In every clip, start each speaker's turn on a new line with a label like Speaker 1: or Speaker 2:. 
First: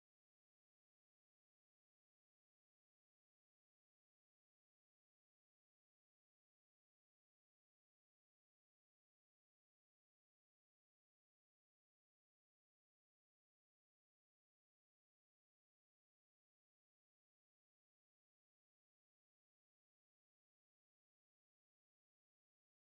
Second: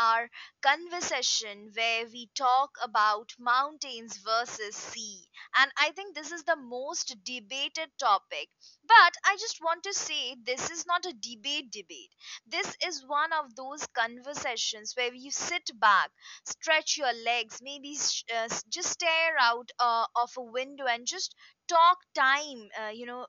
Speaker 1: our conversation where we talk about mountains versus sea. And I think this is the most debated topic. But I just want to say this is not a debate debate. This is one of those conversations where you sit back, stretch your legs, maybe just stare out of a window and just talk time,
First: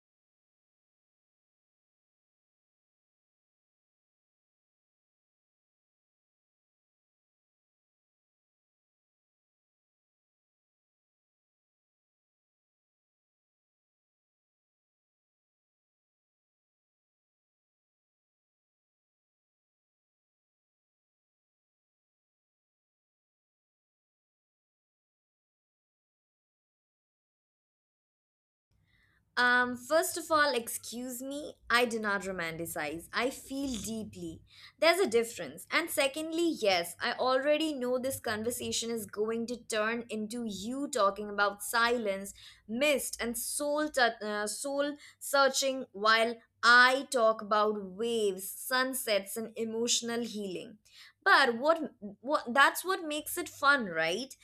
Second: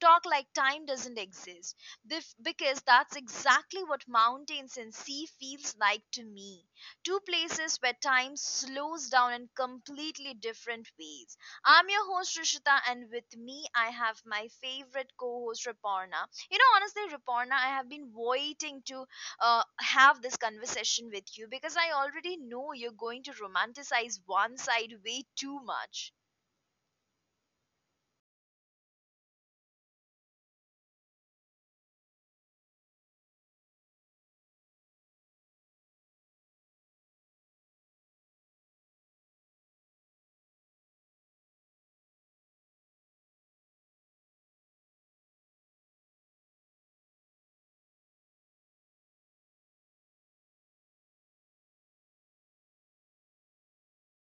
Speaker 1: talk like time doesn't exist because that's exactly what mountains and sea feels like to me, two places where time slows down in completely different ways. I'm your host Rishita, and with me I have my favorite co-host Raporna. You know, honestly, Raporna, I have been waiting to have this conversation with you because I already know you're going to romanticize one side way too much.
Speaker 2: First of all, excuse me, I do not romanticize. I feel deeply. There's a difference. And secondly, yes, I already know this conversation is going to turn into you talking about silence, mist, and soul, soul searching while I talk about waves, sunsets, and emotional healing. But what, what that's what makes it fun, right?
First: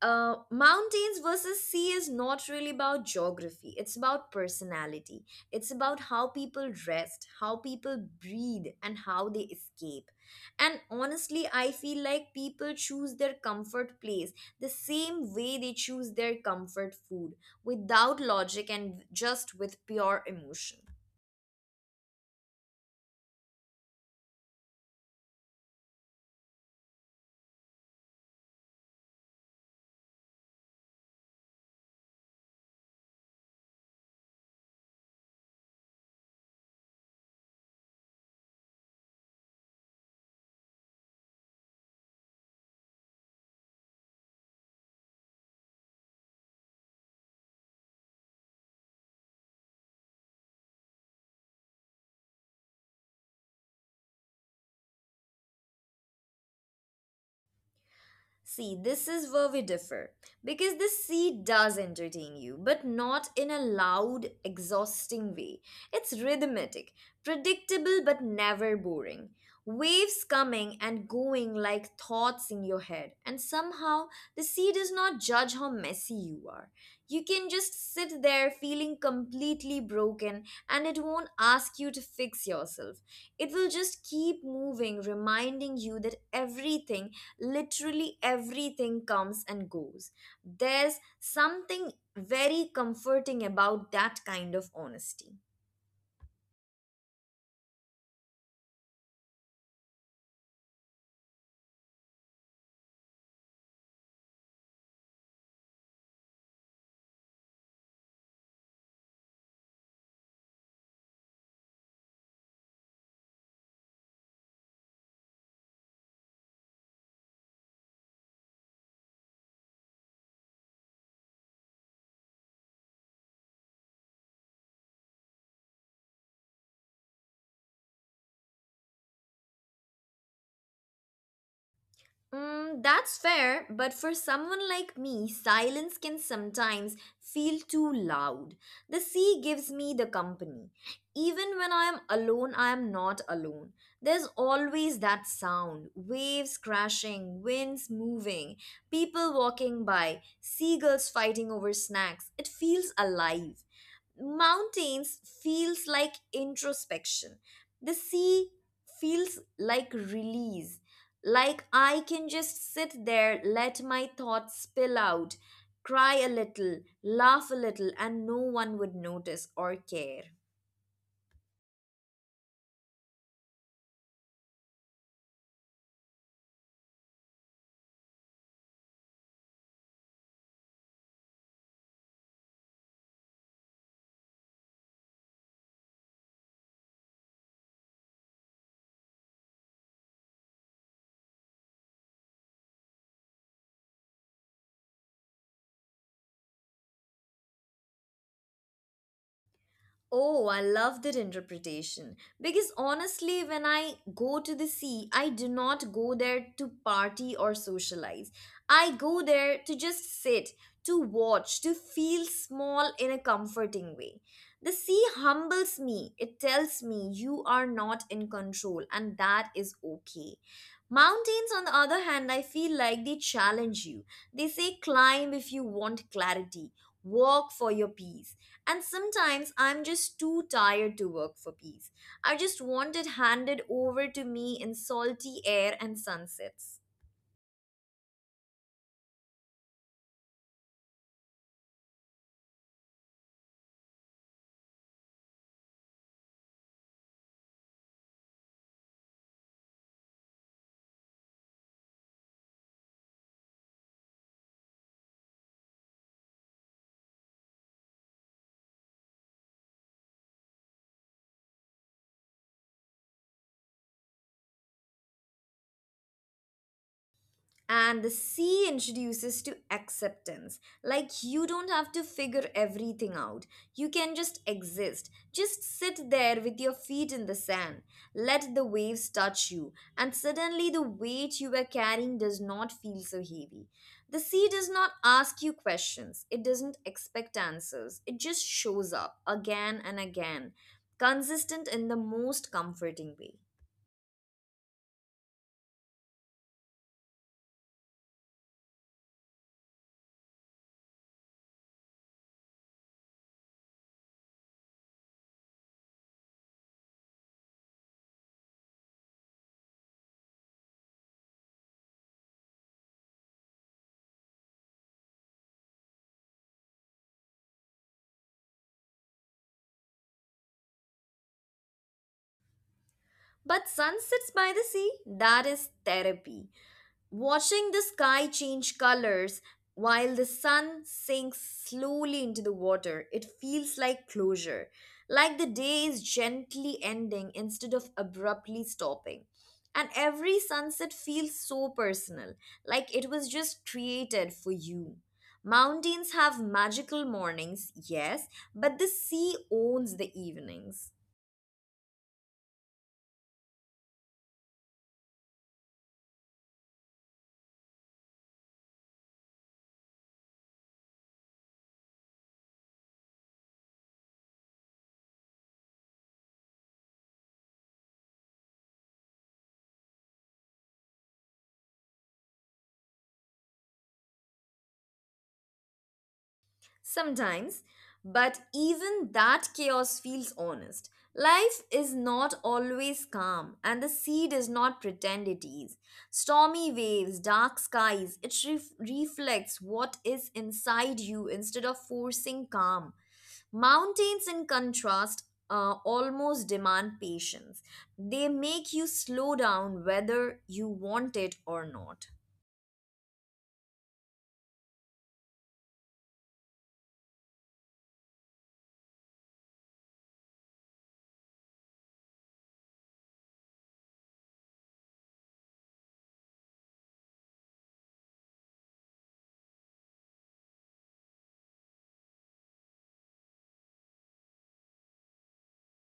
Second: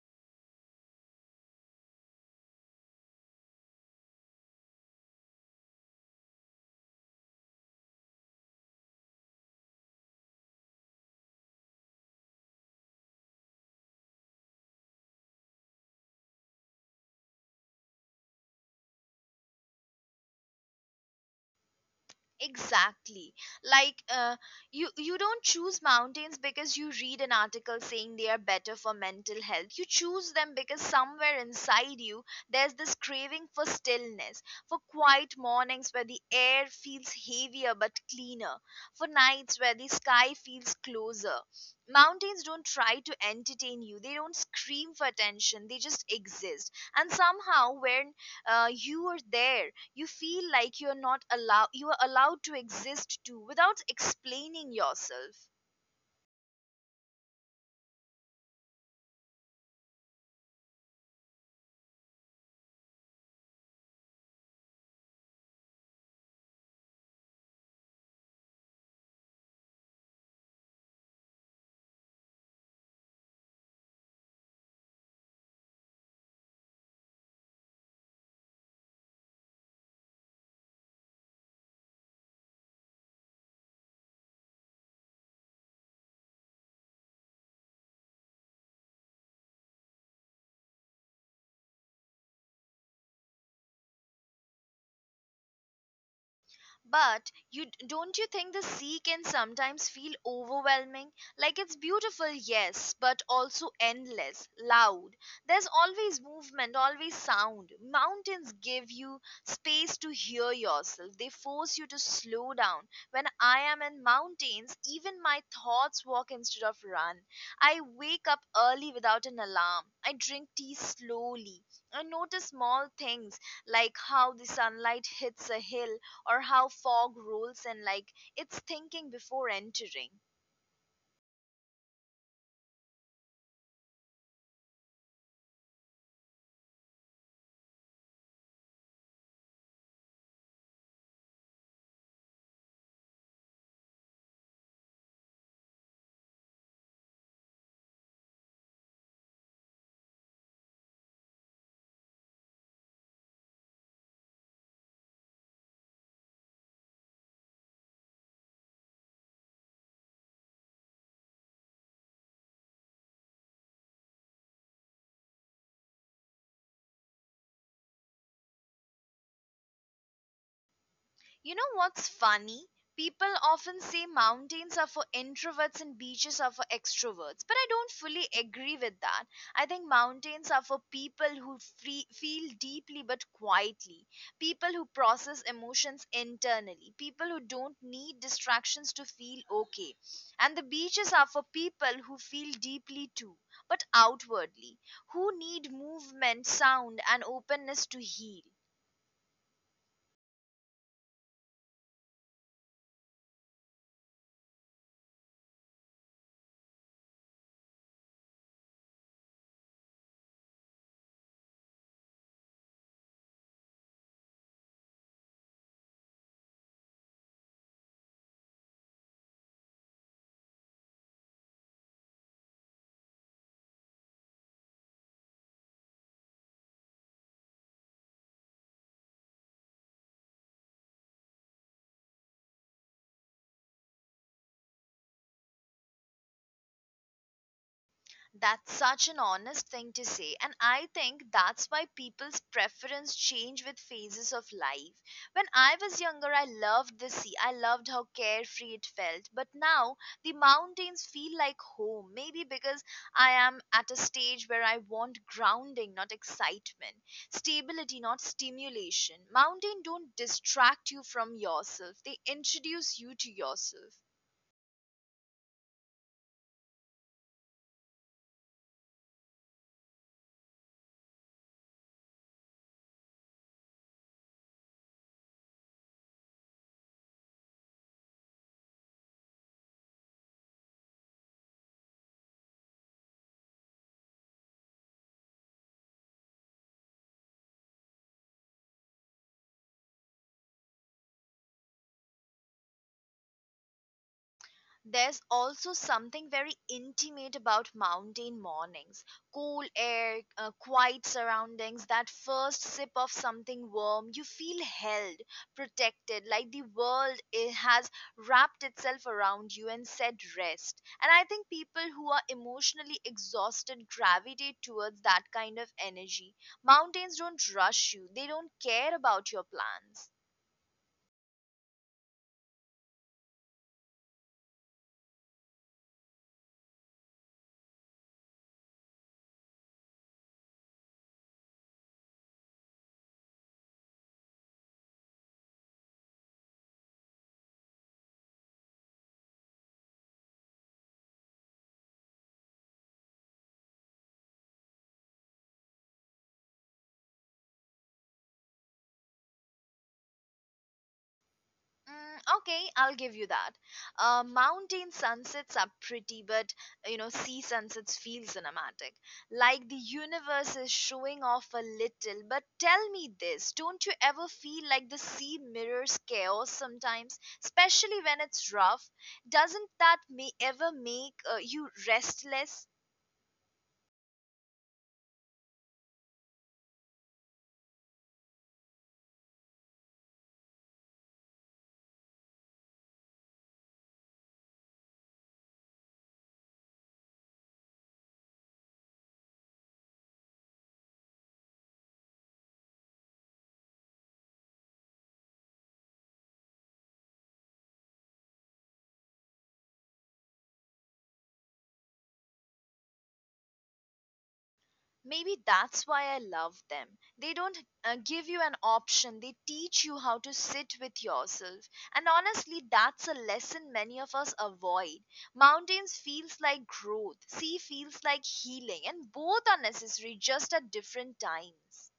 Speaker 2: Mountains versus sea is not really about geography. It's about personality. It's about how people rest, how people breathe, and how they escape. And honestly, I feel like people choose their comfort place the same way they choose their comfort food without logic and just with pure emotion.
Speaker 1: Exactly. Like, you don't choose mountains because you read an article saying they are better for mental health. You choose them because somewhere inside you there's this craving for stillness, for quiet mornings where the air feels heavier but cleaner, for nights where the sky feels closer. Mountains don't try to entertain you. They don't scream for attention. They just exist. And somehow when you are there, you feel like you're not allowed you are allowed to exist too without explaining yourself.
Speaker 2: See, this is where we differ. Because the sea does entertain you, but not in a loud, exhausting way. It's rhythmic, predictable, but never boring. Waves coming and going like thoughts in your head, and somehow the sea does not judge how messy you are. You can just sit there feeling completely broken, and it won't ask you to fix yourself. It will just keep moving, reminding you that everything literally everything comes and goes. There's something very comforting about that kind of honesty.
Speaker 1: But you don't you think the sea can sometimes feel overwhelming? Like it's beautiful, yes, but also endless, loud. There's always movement, always sound. Mountains give you space to hear yourself. They force you to slow down. When I am in mountains, even my thoughts walk instead of run. I wake up early without an alarm. I drink tea slowly. I notice small things, like how the sunlight hits a hill or how fog rules and like its thinking before entering.
Speaker 2: Mm, that's fair, but for someone like me, silence can sometimes feel too loud. The sea gives me the company. Even when I am alone, I am not alone. There's always that sound waves crashing, winds moving, people walking by, seagulls fighting over snacks. It feels alive. Mountains feels like introspection. The sea feels like release like I can just sit there, let my thoughts spill out, cry a little, laugh a little, and no one would notice or care.
Speaker 1: You know what's funny? People often say mountains are for introverts and beaches are for extroverts, but I don't fully agree with that. I think mountains are for people who feel deeply but quietly, people who process emotions internally, people who don't need distractions to feel okay. And the beaches are for people who feel deeply too, but outwardly, who need movement, sound, and openness to heal.
Speaker 2: Oh, I love that interpretation. Because honestly, when I go to the sea, I do not go there to party or socialize. I go there to just sit, to watch, to feel small in a comforting way. The sea humbles me. It tells me you are not in control, and that is okay. Mountains, on the other hand, I feel like they challenge you. They say climb if you want clarity, walk for your peace and sometimes I'm just too tired to work for peace. I just want it handed over to me in salty air and sunsets.
Speaker 1: That's such an honest thing to say, and I think that's why people's preference change with phases of life. When I was younger, I loved the sea. I loved how carefree it felt, but now the mountains feel like home. Maybe because I am at a stage where I want grounding, not excitement, stability, not stimulation. Mountain don't distract you from yourself. They introduce you to yourself.
Speaker 2: And the C introduces to acceptance. Like you don't have to figure everything out. You can just exist. Just sit there with your feet in the sand. Let the waves touch you. And suddenly the weight you were carrying does not feel so heavy. The sea does not ask you questions. It doesn't expect answers. It just shows up again and again, consistent in the most comforting way.
Speaker 1: There's also something very intimate about mountain mornings, cool air, quiet surroundings, that first sip of something warm. You feel held, protected, like the world has wrapped itself around you and said rest. And I think people who are emotionally exhausted gravitate towards that kind of energy. Mountains don't rush you, they don't care about your plans.
Speaker 2: But sunsets by the sea, that is therapy. Watching the sky change colors while the sun sinks slowly into the water, it feels like closure, like the day is gently ending instead of abruptly stopping. And every sunset feels so personal, like it was just created for you. Mountains have magical mornings, yes, but the sea owns the evenings.
Speaker 1: Mm, okay, I'll give you that. Mountain sunsets are pretty, but you know, sea sunsets feel cinematic. Like the universe is showing off a little. But tell me this, don't you ever feel like the sea mirrors chaos sometimes, especially when it's rough? Doesn't that may ever make you restless?
Speaker 2: Sometimes, but even that chaos feels honest. Life is not always calm, and the sea does not pretend it is. Stormy waves, dark skies, reflects what is inside you instead of forcing calm. Mountains, in contrast, almost demand patience. They make you slow down whether you want it or not.
Speaker 1: Maybe that's why I love them. They don't give you an option, they teach you how to sit with yourself. And honestly, that's a lesson many of us avoid. Mountains feels like growth, sea feels like healing, and both are necessary just at different times.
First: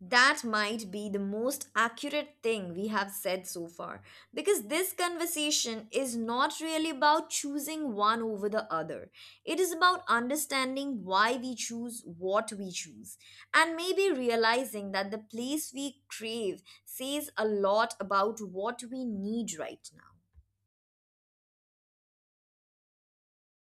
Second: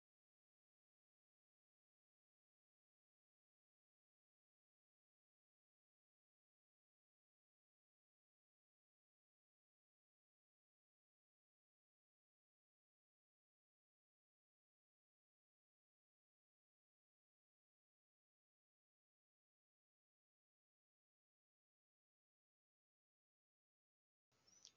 Speaker 2: That might be the most accurate thing we have said so far, because this conversation is not really about choosing one over the other. It is about understanding why we choose what we choose, and maybe realizing that the place we crave says a lot about what we need right now.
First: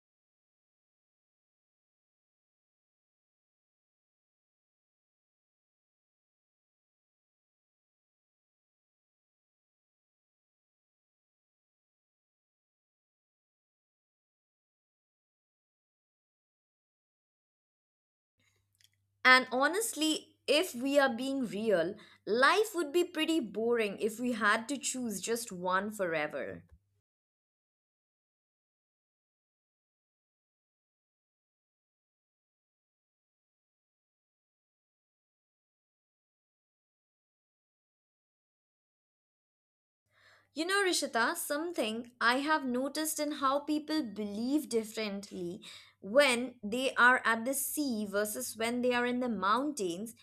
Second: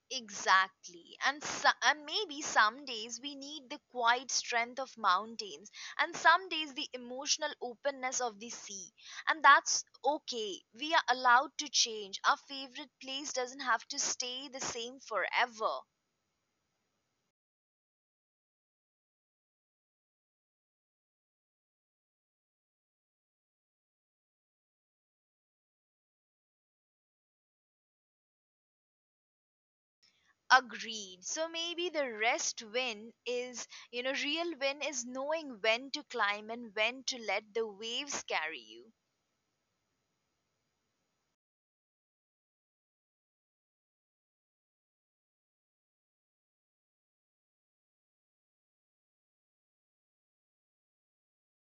Speaker 1: Exactly. And maybe some days we need the quiet strength of mountains, and some days the emotional openness of the sea. And that's okay. We are allowed to change. Our favorite place doesn't have to stay the same forever.
Speaker 2: And honestly, if we are being real, life would be pretty boring if we had to choose just one forever.
Speaker 1: Agreed. So maybe the rest win is, you know, real win is knowing when to climb and when to let the waves carry you.
Speaker 2: You know, Rishita, something I have noticed in how people believe differently when they are at the sea versus when they are in the mountains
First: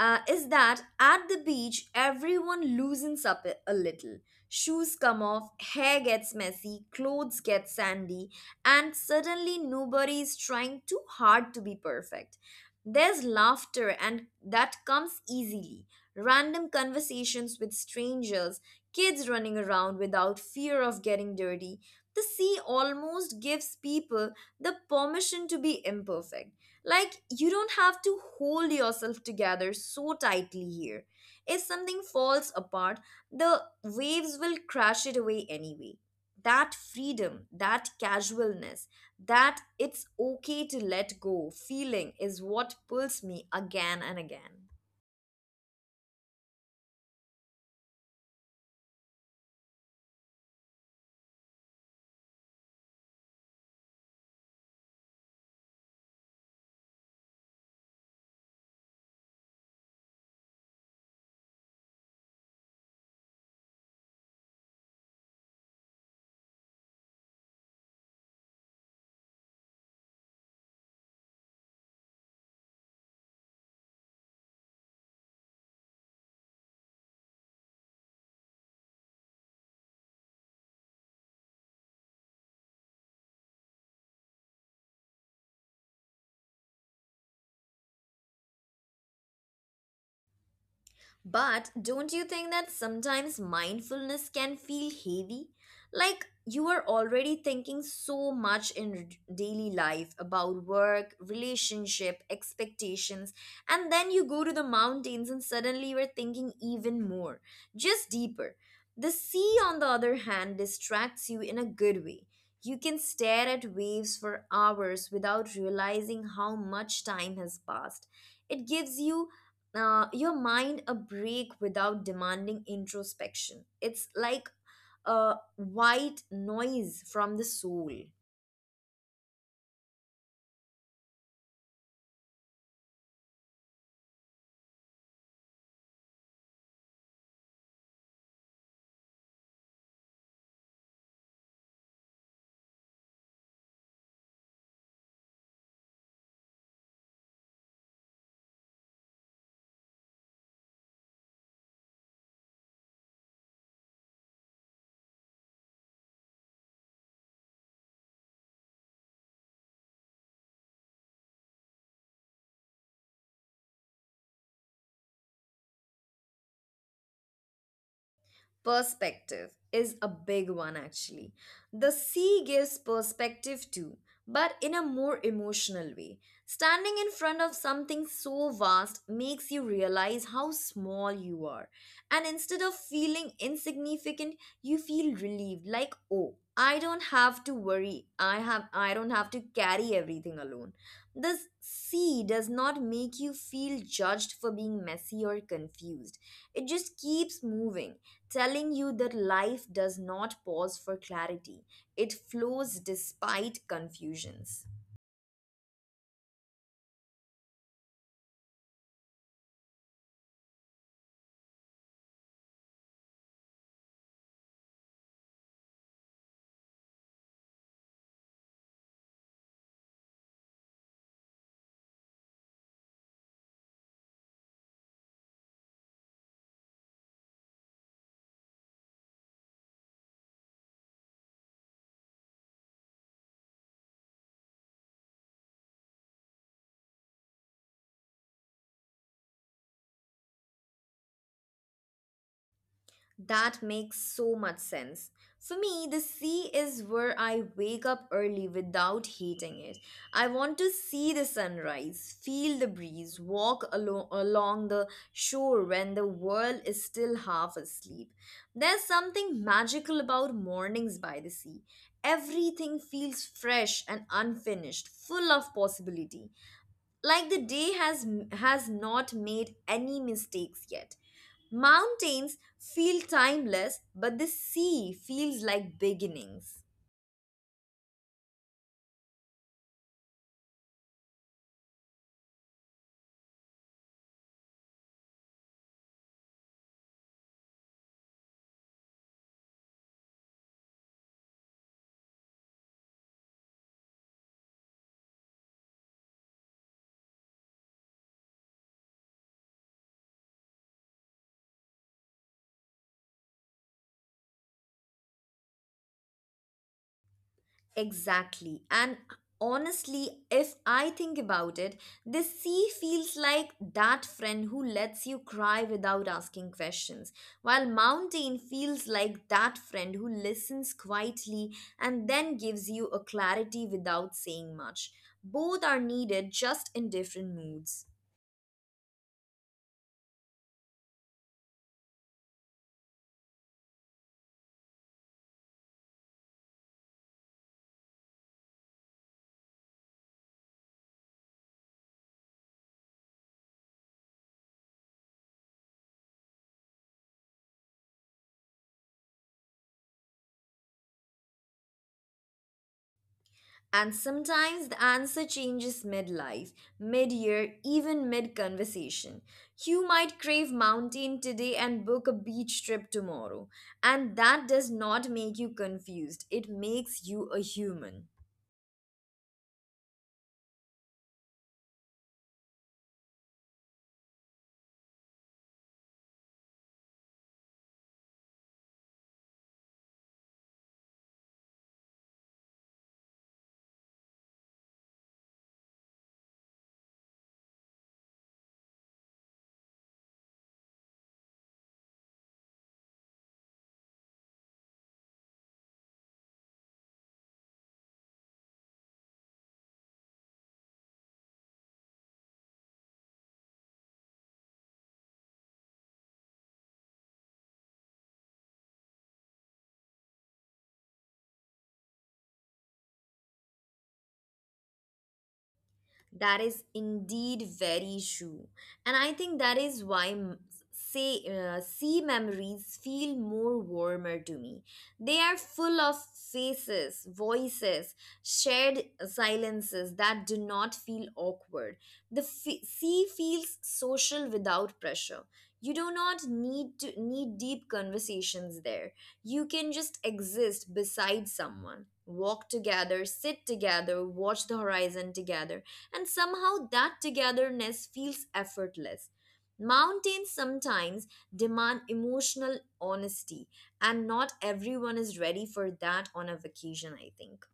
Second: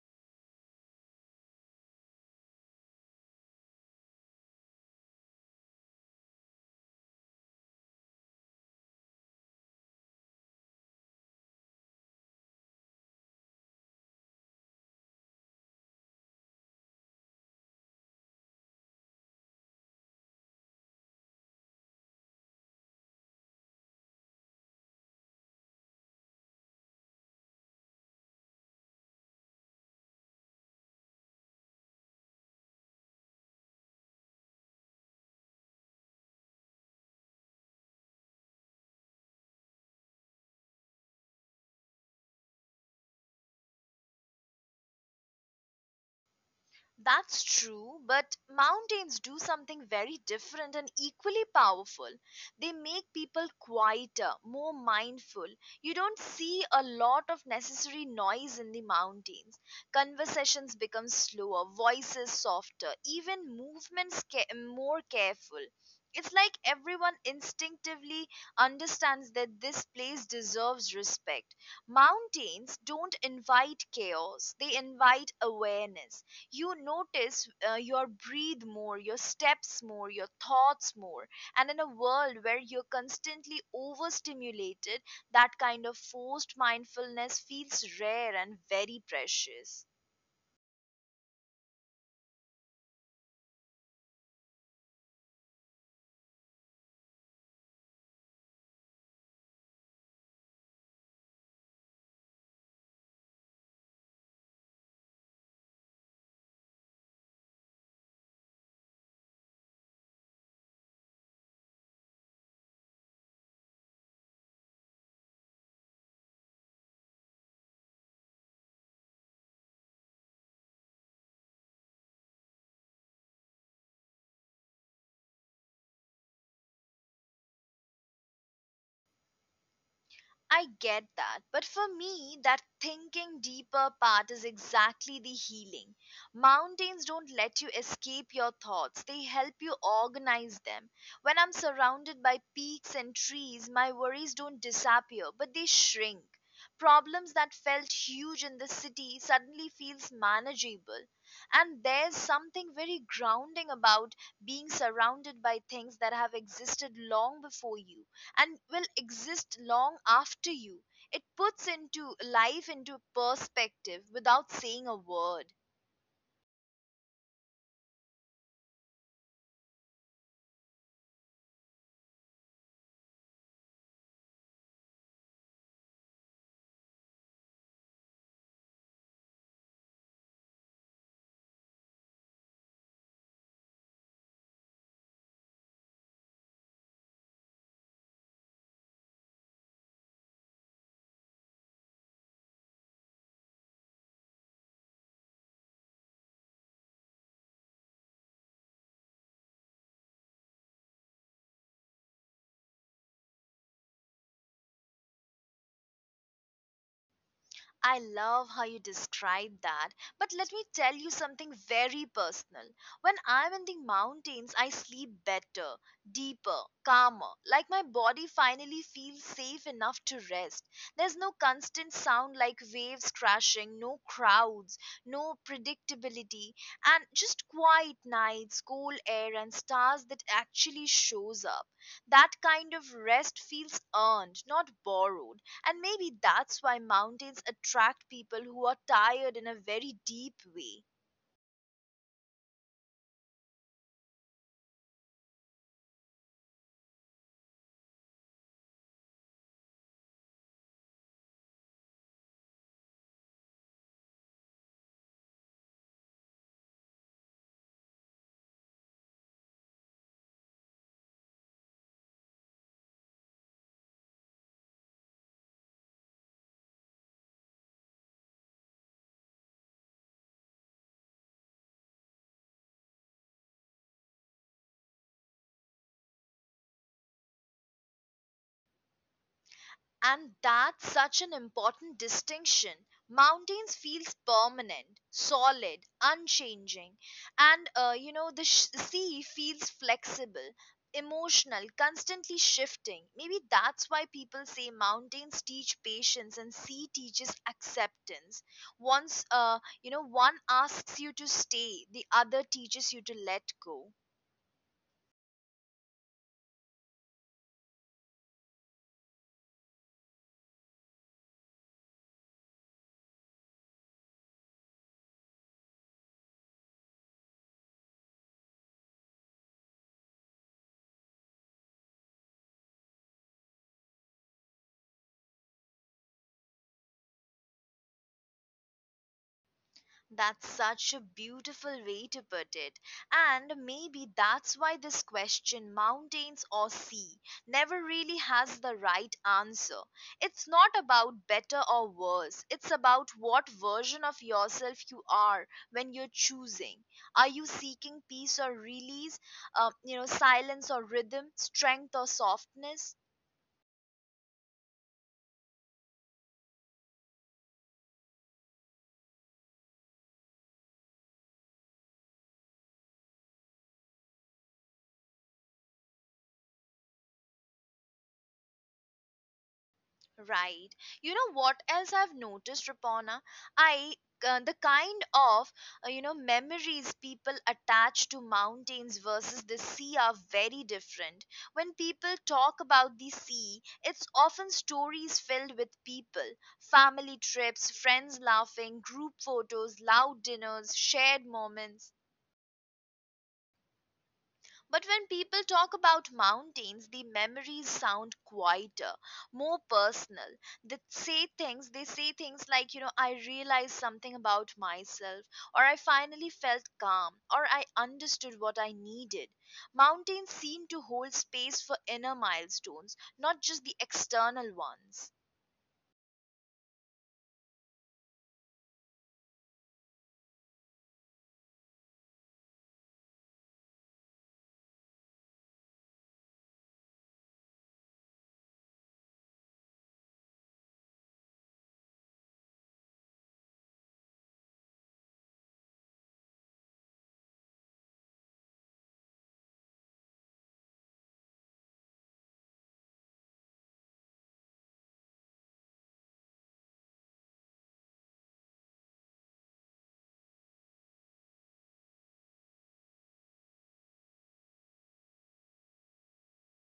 Speaker 2: is that at the beach, everyone loosens up a little. Shoes come off, hair gets messy, clothes get sandy, and suddenly nobody is trying too hard to be perfect. There's laughter, and that comes easily. Random conversations with strangers kids running around without fear of getting dirty. The sea almost gives people the permission to be imperfect. Like, you don't have to hold yourself together so tightly here. If something falls apart, the waves will crash it away anyway. That freedom, that casualness, that it's okay to let go feeling is what pulls me again and again.
Speaker 1: That's true, but mountains do something very different and equally powerful. They make people quieter, more mindful. You don't see a lot of necessary noise in the mountains. Conversations become slower, voices softer, even movements more careful. It's like everyone instinctively understands that this place deserves respect. Mountains don't invite chaos, they invite awareness. You notice your breathe more, your steps more, your thoughts more, and in a world where you're constantly overstimulated, that kind of forced mindfulness feels rare and very precious.
Speaker 2: But don't you think that sometimes mindfulness can feel heavy? Like you are already thinking so much in daily life about work, relationship, expectations, and then you go to the mountains and suddenly you're thinking even more, just deeper. The sea, on the other hand, distracts you in a good way. You can stare at waves for hours without realizing how much time has passed. It gives you your mind a break without demanding introspection. It's like a white noise from the soul.
Speaker 1: I get that. But for me, that thinking deeper part is exactly the healing. Mountains don't let you escape your thoughts, they help you organize them. When I'm surrounded by peaks and trees, my worries don't disappear, but they shrink. Problems that felt huge in the city suddenly feels manageable. And there's something very grounding about being surrounded by things that have existed long before you and will exist long after you. It puts into life into perspective without saying a word.
Speaker 2: Perspective is a big one, actually. The sea gives perspective too, but in a more emotional way. Standing in front of something so vast makes you realize how small you are. And instead of feeling insignificant, you feel relieved like, oh, I don't have to worry. I don't have to carry everything alone. The sea does not make you feel judged for being messy or confused. It just keeps moving telling you that life does not pause for clarity, it flows despite confusions.
Speaker 1: I love how you describe that. But let me tell you something very personal. When I'm in the mountains, I sleep better, deeper, calmer. Like my body finally feels safe enough to rest. There's no constant sound like waves crashing, no crowds, no predictability, and just quiet nights, cool air and stars that actually shows up. That kind of rest feels earned, not borrowed, and maybe that's why mountains attract people who are tired in a very deep way.
Speaker 2: That makes so much sense. For me, the sea is where I wake up early without hating it. I want to see the sunrise, feel the breeze, along the shore when the world is still half asleep. There's something magical about mornings by the sea. Everything feels fresh and unfinished, full of possibility. Like the day has not made any mistakes yet. Mountains feel timeless but the sea feels like beginnings.
Speaker 1: And that's such an important distinction. Mountains feels permanent, solid, unchanging, and the sea feels flexible, emotional, constantly shifting. Maybe that's why people say mountains teach patience and sea teaches acceptance. Once one asks you to stay, the other teaches you to let go.
Speaker 2: Exactly. And honestly, if I think about it, the sea feels like that friend who lets you cry without asking questions, while mountain feels like that friend who listens quietly and then gives you a clarity without saying much. Both are needed just in different moods.
Speaker 1: That's such a beautiful way to put it. And maybe that's why this question, mountains or sea, never really has the right answer. It's not about better or worse, it's about what version of yourself you are when you're choosing. Are you seeking peace or release, silence or rhythm, strength or softness?
Speaker 2: And sometimes the answer changes mid-life, mid year, even mid conversation. You might crave mountain today and book a beach trip tomorrow. And that does not make you confused, it makes you a human.
Speaker 1: Right. You know what else I've noticed, Rapona? I The kind of memories people attach to mountains versus the sea are very different. When people talk about the sea, it's often stories filled with people, family trips, friends laughing, group photos, loud dinners, shared moments. But when people talk about mountains, the memories sound quieter, more personal. They say things like, you know, I realized something about myself, or I finally felt calm, or I understood what I needed. Mountains seem to hold space for inner milestones, not just the external ones.
Speaker 2: That is indeed very true. And I think that is why m- say sea memories feel more warmer to me. They are full of faces, voices, shared silences that do not feel awkward. The sea feels social without pressure. You do not need to need deep conversations there. You can just exist beside someone, walk together, sit together, watch the horizon together and somehow that togetherness feels effortless. Mountains sometimes demand emotional honesty, and not everyone is ready for that on a vacation, I think.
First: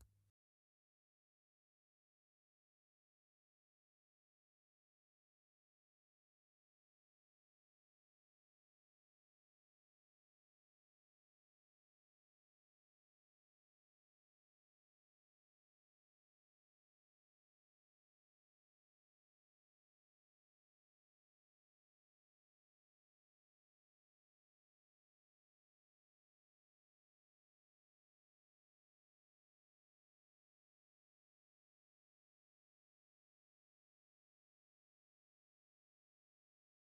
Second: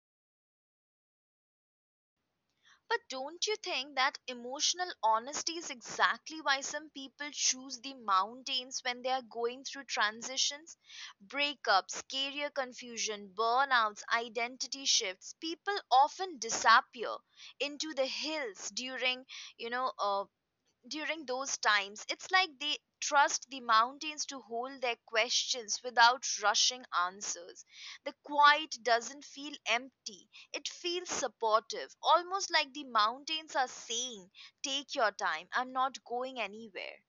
Speaker 1: But don't you think that emotional honesty is exactly why some people choose the mountains when they are going through transitions? Breakups, career confusion, burnouts, identity shifts. People often disappear into the hills you know, uh, during those times. It's like they trust the mountains to hold their questions without rushing answers. The quiet doesn't feel empty, it feels supportive, almost like the mountains are saying, take your time, I'm not going anywhere.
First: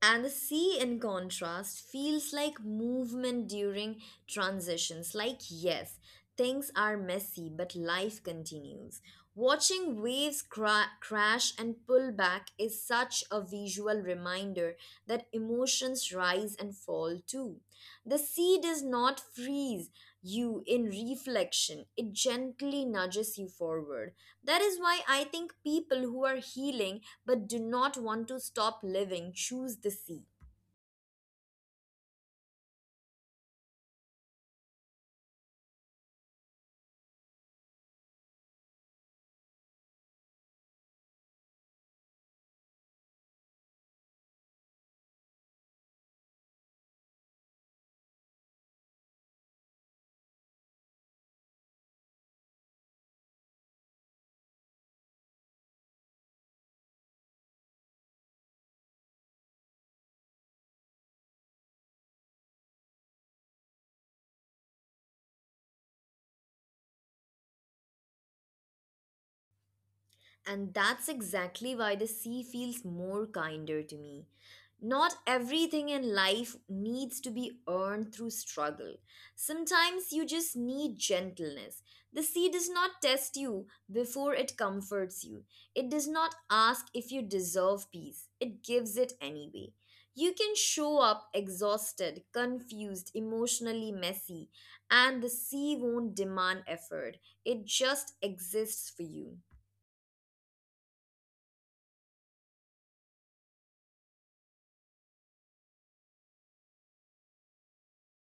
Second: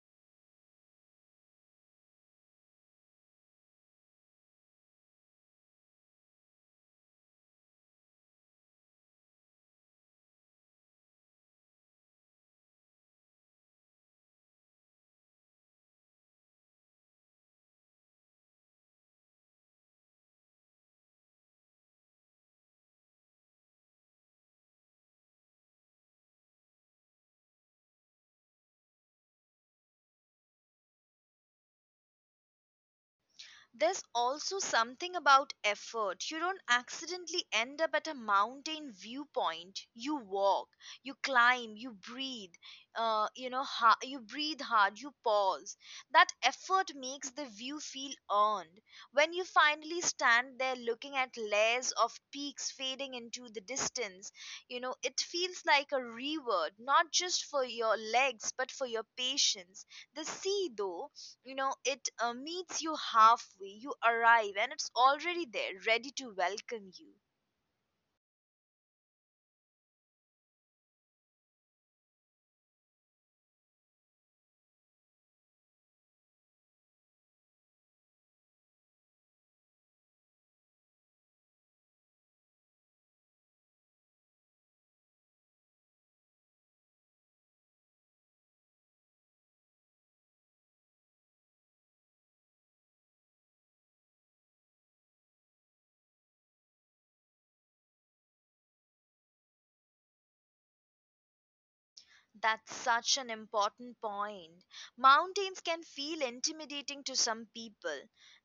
Speaker 2: And the sea, in contrast, feels like movement during transitions. Like, yes, things are messy, but life continues. Watching crash and pull back is such a visual reminder that emotions rise and fall too. The sea does not freeze you in reflection, it gently nudges you forward. That is why I think people who are healing but do not want to stop living, choose the sea.
Speaker 1: There's also something about effort. You don't accidentally end up at a mountain viewpoint. You walk, you climb, you breathe. You breathe hard, you pause. That effort makes the view feel earned. When you finally stand there looking at layers of peaks fading into the distance, you know, it feels like a reward, not just for your legs, but for your patience. The sea, though, you know, it meets you halfway. You arrive and it's already there, ready to welcome you.
Speaker 2: And that's exactly why the sea feels more kinder to me. Not everything in life needs to be earned through struggle. Sometimes you just need gentleness. The sea does not test you before it comforts you. It does not ask if you deserve peace, it gives it anyway. You can show up exhausted, confused, emotionally messy, and the sea won't demand effort. It just exists for you.
Speaker 1: That's such an important point. Mountains can feel intimidating to some people.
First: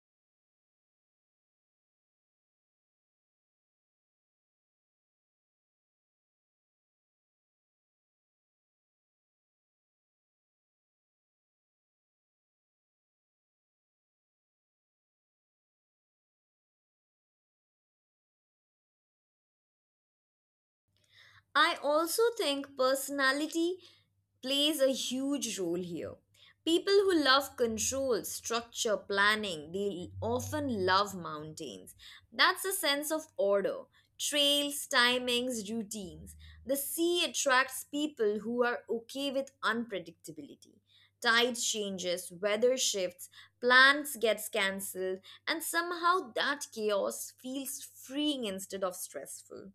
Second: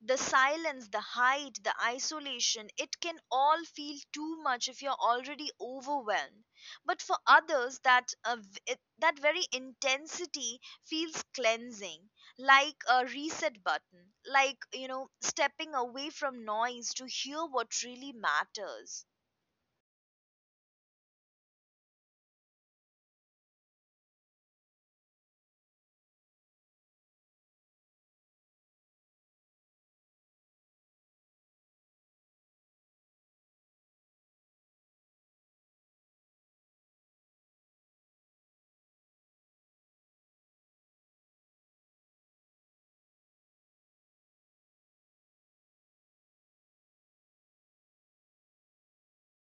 Speaker 1: The silence, the height, the isolation, it can all feel too much if you're already overwhelmed. But for others, that very intensity feels cleansing, like a reset button, like, you know, stepping away from noise to hear what really matters.
Speaker 2: I also think personality plays a huge role here. People who love control, structure, planning, they often love mountains. That's a sense of order, trails, timings, routines. The sea attracts people who are okay with unpredictability. Tide changes, weather shifts, plans gets cancelled, and somehow that chaos feels freeing instead of stressful.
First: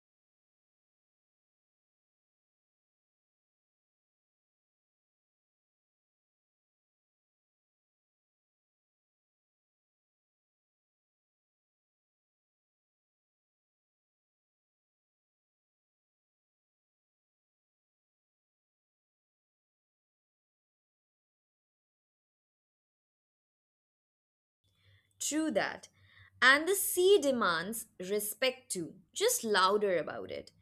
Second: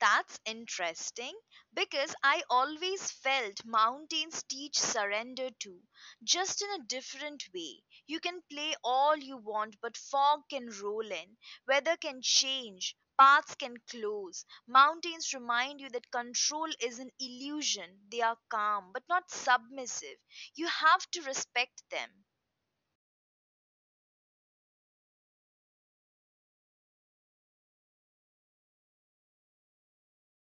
Speaker 1: That's interesting because I always felt mountains teach surrender too, just in a different way. You can play all you want, but fog can roll in, weather can change, paths can close. Mountains remind you that control is an illusion. They are calm, but not submissive. You have to respect them.
Speaker 2: True that. And the sea demands respect too, just louder about it.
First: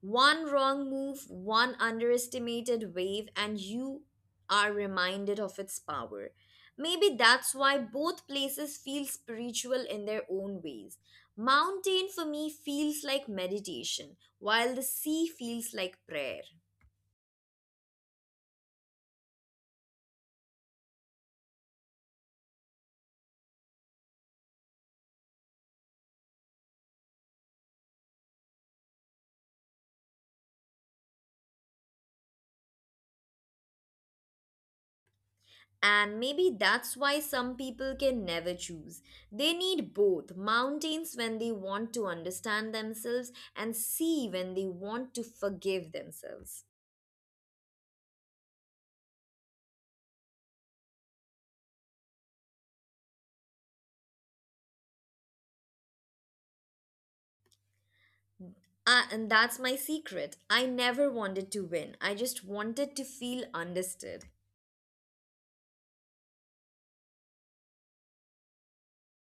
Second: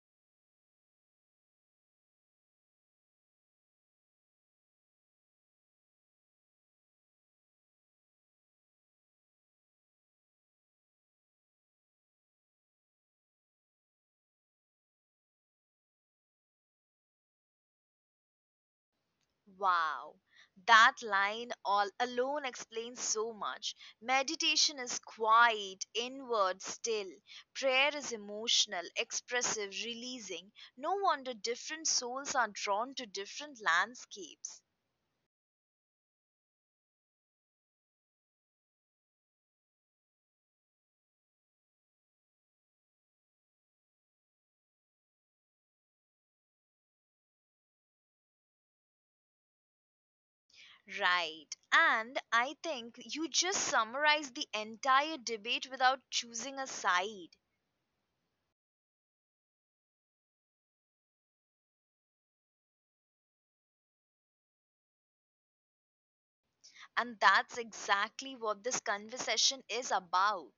Speaker 2: One wrong move, one underestimated wave, and you are reminded of its power. Maybe that's why both places feel spiritual in their own ways. Mountain for me feels like meditation, while the sea feels like prayer.
Speaker 1: Wow, that line all alone explains so much. Meditation is quiet, inward, still. Prayer is emotional, expressive, releasing. No wonder different souls are drawn to different landscapes.
Speaker 2: And maybe that's why some people can never choose. They need both mountains when they want to understand themselves and sea when they want to forgive themselves.
Speaker 1: Right, and I think you just summarized the entire debate without choosing a side.
Speaker 2: Ah, and that's my secret. I never wanted to win, I just wanted to feel understood.
Speaker 1: And that's exactly what this conversation is about.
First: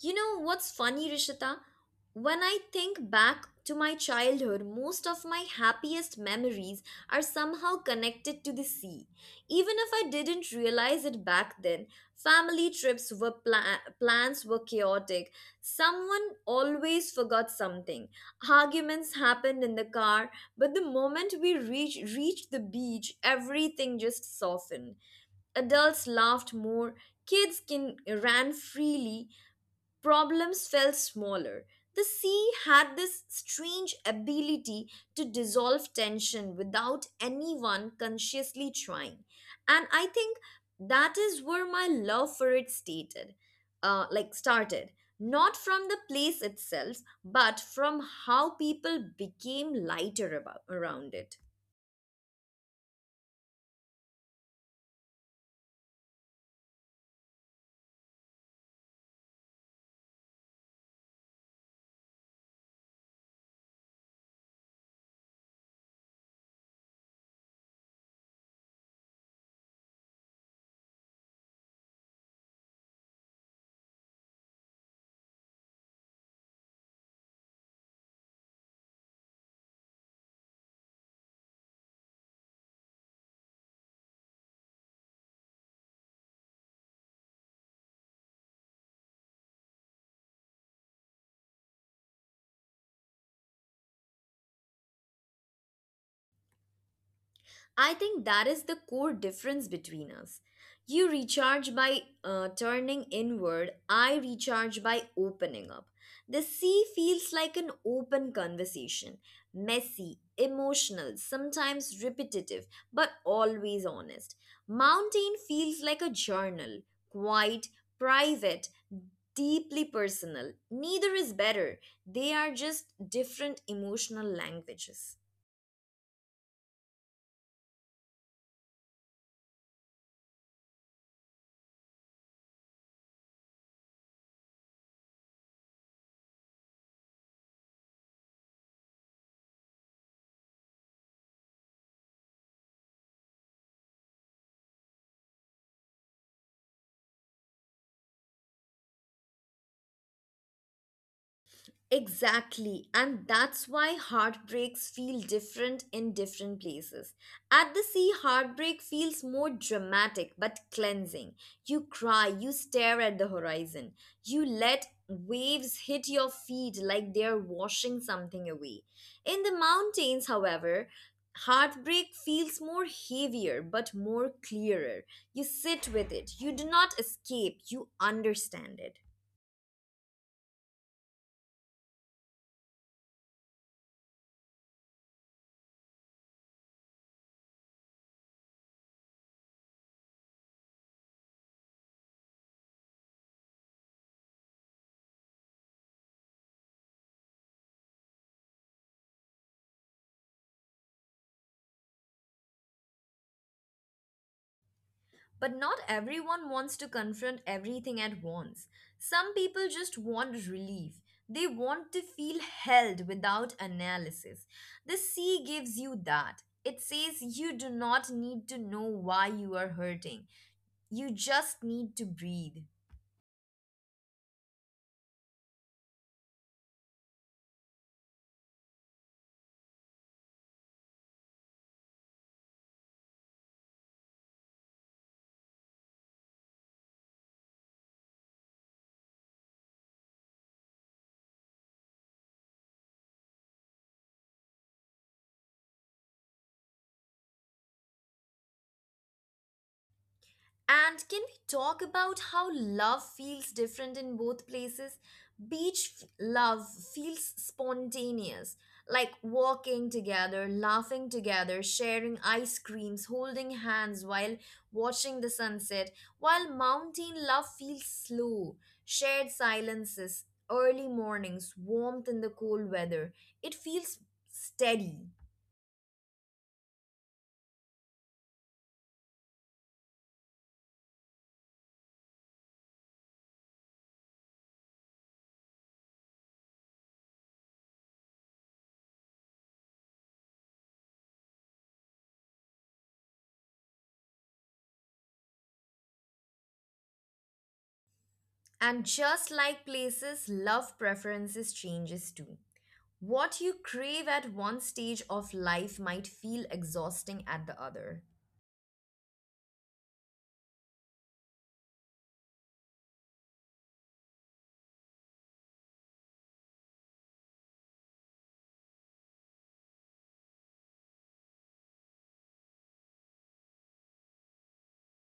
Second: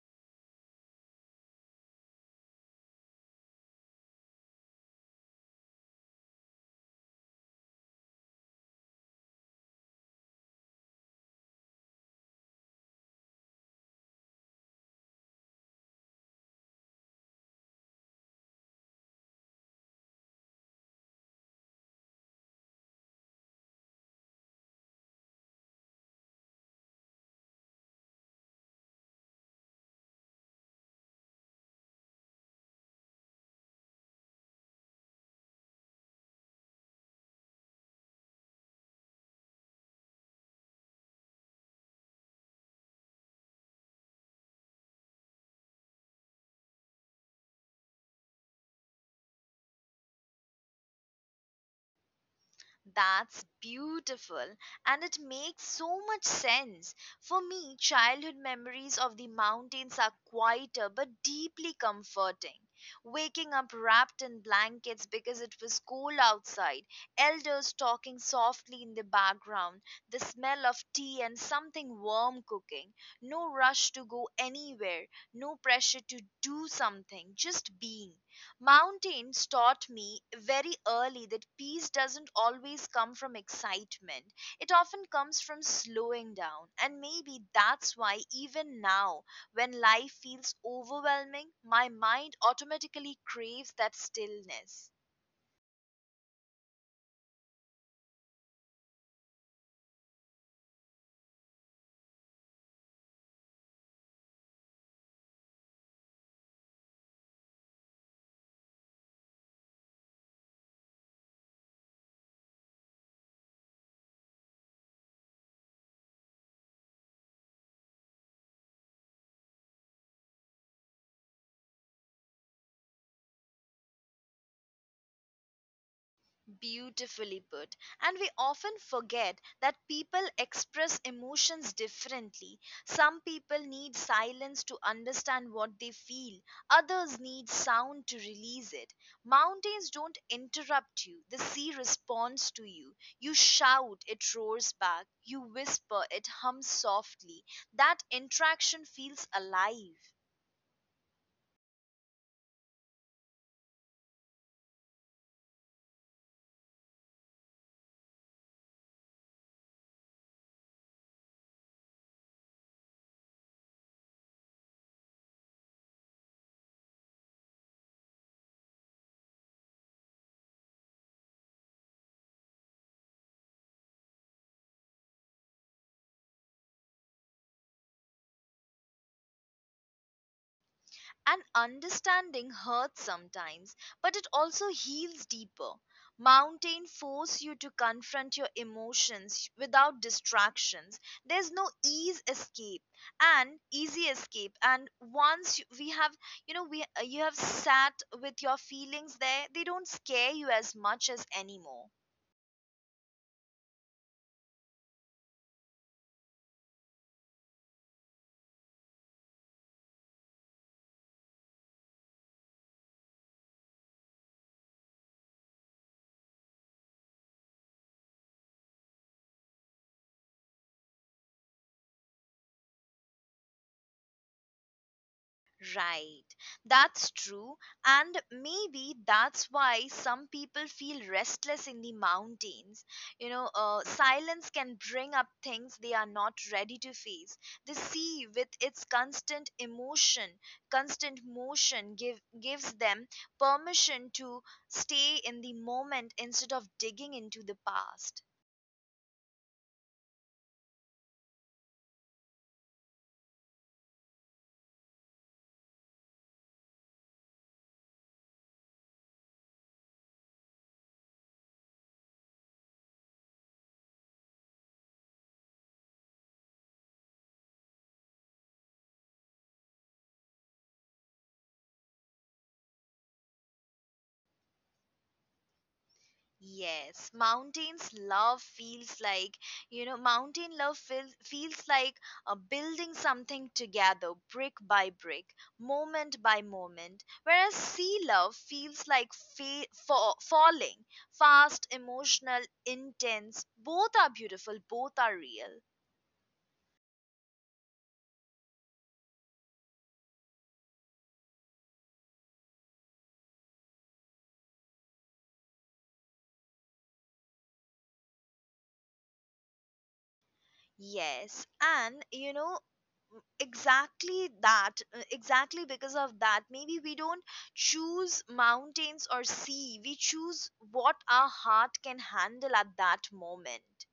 Speaker 2: You know what's funny, Rishita? When I think back to my childhood, most of my happiest memories are somehow connected to the sea. Even if I didn't realize it back then, family trips plans were chaotic. Someone always forgot something. Arguments happened in the car, but the moment reached the beach, everything just softened. Adults laughed more, kids kin- ran freely, problems felt smaller. The sea had this strange ability to dissolve tension without anyone consciously trying. And I think that is where my love for it stated, like started. Not from the place itself, but from how people became lighter around it.
Speaker 1: That's beautiful and it makes so much sense. For me, childhood memories of the mountains are quieter but deeply comforting. Waking up wrapped in blankets because it was cold outside, elders talking softly in the background, the smell of tea and something warm cooking, no rush to go anywhere, no pressure to do something, just being. Mountains taught me very early that peace doesn't always come from excitement. It often comes from slowing down. And maybe that's why, even now, when life feels overwhelming, my mind automatically craves that stillness.
Speaker 2: I think that is the core difference between us. You recharge by turning inward, I recharge by opening up. The sea feels like an open conversation, messy, emotional, sometimes repetitive, but always honest. Mountain feels like a journal, quiet, private, deeply personal. Neither is better, they are just different emotional languages.
Speaker 1: Beautifully put. And we often forget that people express emotions differently. Some people need silence to understand what they feel, others need sound to release it. Mountains don't interrupt you, the sea responds to you. You shout, it roars back. You whisper, it hums softly. That interaction feels alive.
Speaker 2: Exactly, and that's why heartbreaks feel different in different places. At the sea, heartbreak feels more dramatic but cleansing. You cry, you stare at the horizon, you let waves hit your feet like they're washing something away. In the mountains, however, heartbreak feels more heavier but more clearer. You sit with it, you do not escape, you understand it.
Speaker 1: And understanding hurts sometimes, but it also heals deeper. Mountain force you to confront your emotions without distractions. There's no ease escape and easy escape. And once you- we have, you know, we you have sat with your feelings there, they don't scare you as much as anymore.
Speaker 2: But not everyone wants to confront everything at once. Some people just want relief. They want to feel held without analysis. The sea gives you that. It says you do not need to know why you are hurting. You just need to breathe.
Speaker 1: Right. That's true. And maybe that's why some people feel restless in the mountains. Silence can bring up things they are not ready to face. The sea, with its constant emotion, constant motion, gives them permission to stay in the moment instead of digging into the past.
Speaker 2: And can we talk about how love feels different in both places? Love feels spontaneous, like walking together, laughing together, sharing ice creams, holding hands while watching the sunset, while mountain love feels slow, shared silences, early mornings, warmth in the cold weather. It feels steady.
Speaker 1: Yes, mountain love feels like building something together, brick by brick, moment by moment. Whereas sea love feels like falling, fast, emotional, intense. Both are beautiful, both are real.
Speaker 2: And just like places, love preferences changes too. What you crave at one stage of life might feel exhausting at the other.
Speaker 1: Yes, and exactly because of that maybe we don't choose mountains or sea, we choose what our heart can handle at that moment.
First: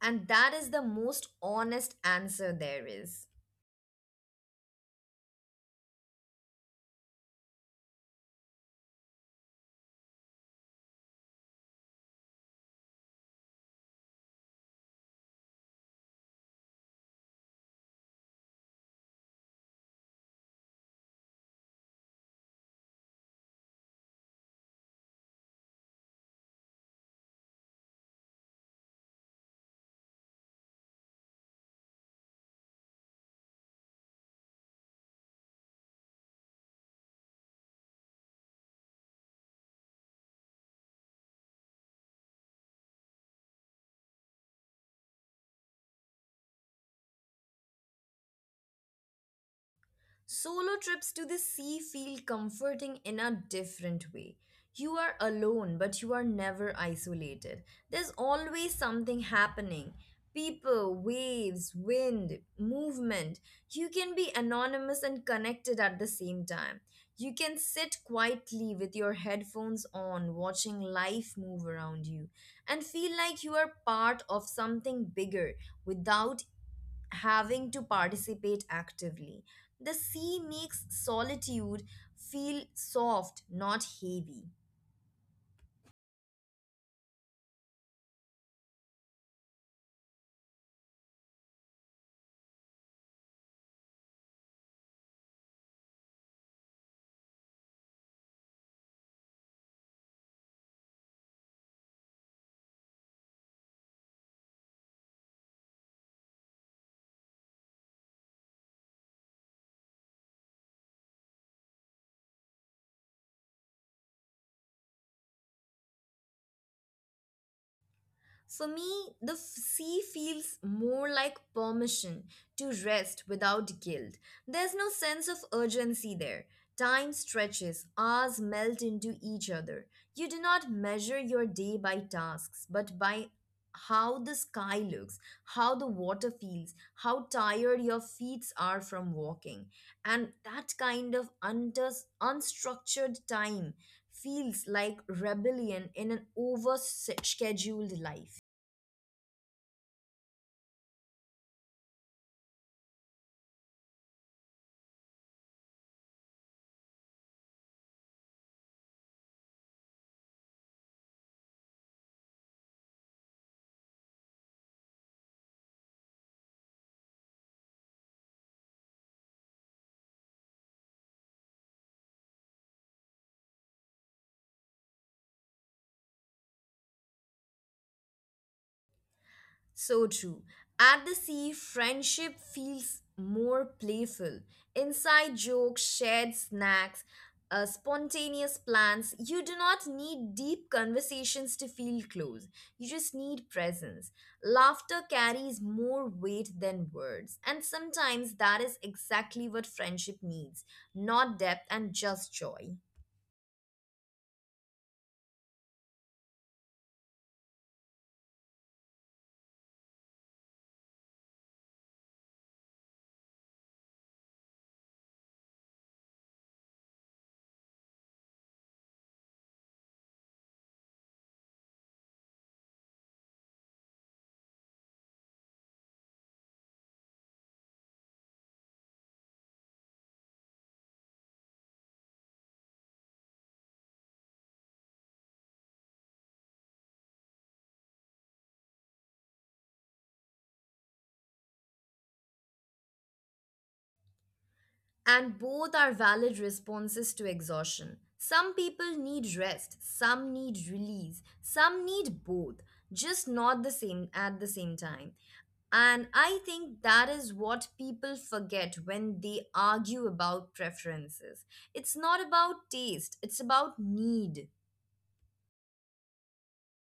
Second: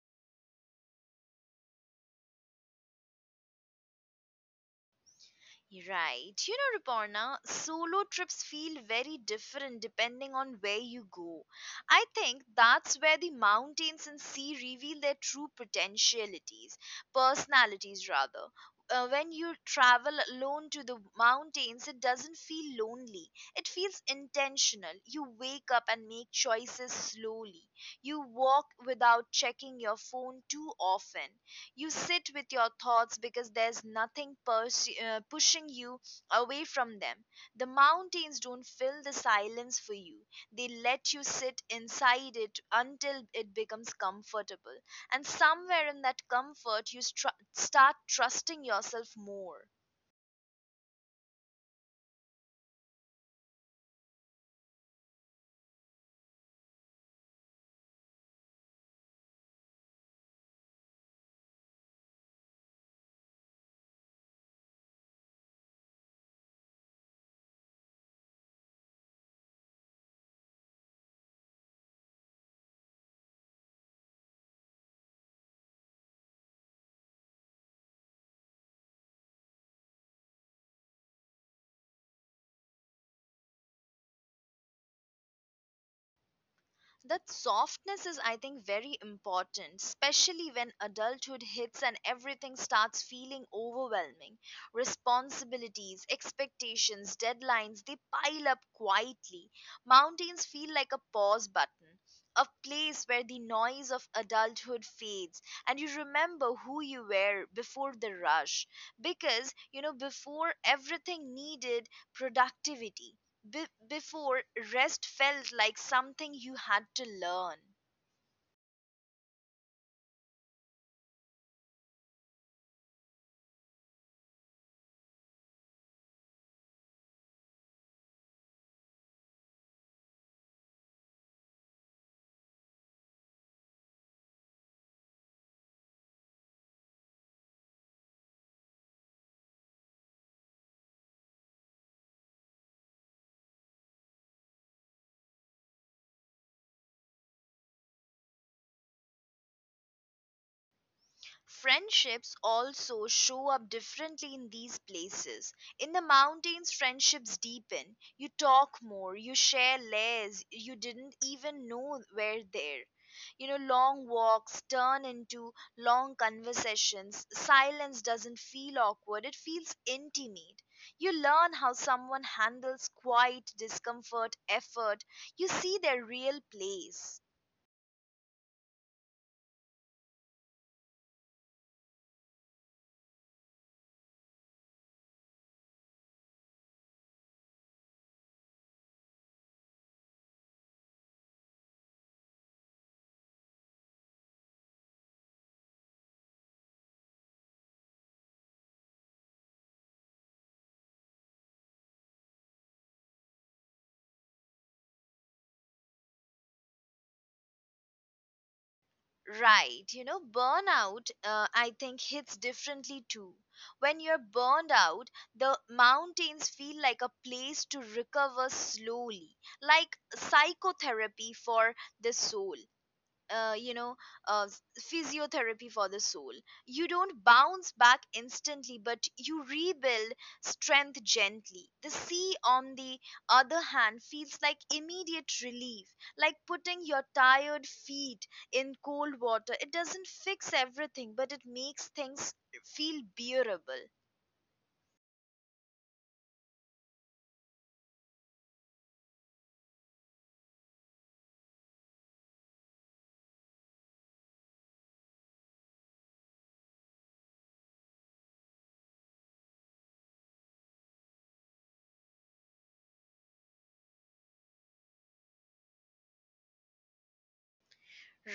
Speaker 2: And that is the most honest answer there is.
Speaker 1: Right. You know, Ruparna, solo trips feel very different depending on where you go. I think that's where the mountains and sea reveal their personalities rather. When you travel alone to the mountains, it doesn't feel lonely. It feels intentional. You wake up and make choices slowly. You walk without checking your phone too often. You sit with your thoughts because there's nothing pers- pushing you away from them. The mountains don't fill the silence for you, they let you sit inside it until it becomes comfortable. And somewhere in that comfort, you start trusting yourself more.
Speaker 2: Solo trips to the sea feel comforting in a different way. You are alone, but you are never isolated. There's always something happening, people, waves, wind, movement. You can be anonymous and connected at the same time. You can sit quietly with your headphones on, watching life move around you, and feel like you are part of something bigger without having to participate actively. The sea makes solitude feel soft, not heavy.
Speaker 1: That softness is, I think, very important, especially when adulthood hits and everything starts feeling overwhelming. Responsibilities, expectations, deadlines, they pile up quietly. Mountains feel like a pause button, a place where the noise of adulthood fades and you remember who you were before the rush. Because, you know, before everything needed productivity, before, rest felt like something you had to learn.
Speaker 2: For me, the sea feels more like permission to rest without guilt. There's no sense of urgency there. Time stretches, hours melt into each other. You do not measure your day by tasks, but by how the sky looks, how the water feels, how tired your feet are from walking. And that kind of unders unstructured time feels like rebellion in an over scheduled life.
Speaker 1: Friendships also show up differently in these places. In the mountains, friendships deepen. You talk more, you share layers you didn't even know were there. You know, long walks turn into long conversations. Silence doesn't feel awkward, it feels intimate. You learn how someone handles quiet, discomfort, effort. You see their real place.
Speaker 2: So true. At the sea, friendship feels more playful. Inside jokes, shared snacks, spontaneous plans. You do not need deep conversations to feel close. You just need presence. Laughter carries more weight than words. And sometimes that is exactly what friendship needs, not depth and just joy.
Speaker 1: Right. You know, I think, hits differently too. When you're burned out, the mountains feel like a place to recover slowly, like psychotherapy for the soul you know s- physiotherapy for the soul. You don't bounce back instantly, but you rebuild strength gently. The sea, on the other hand, feels like immediate relief, like putting your tired feet in cold water. It doesn't fix everything, but it makes things feel bearable.
Speaker 2: And both are valid responses to exhaustion. Some people need rest, some need release, some need both, just not the same at the same time. And I think that is what people forget when they argue about preferences. It's not about taste, it's about need.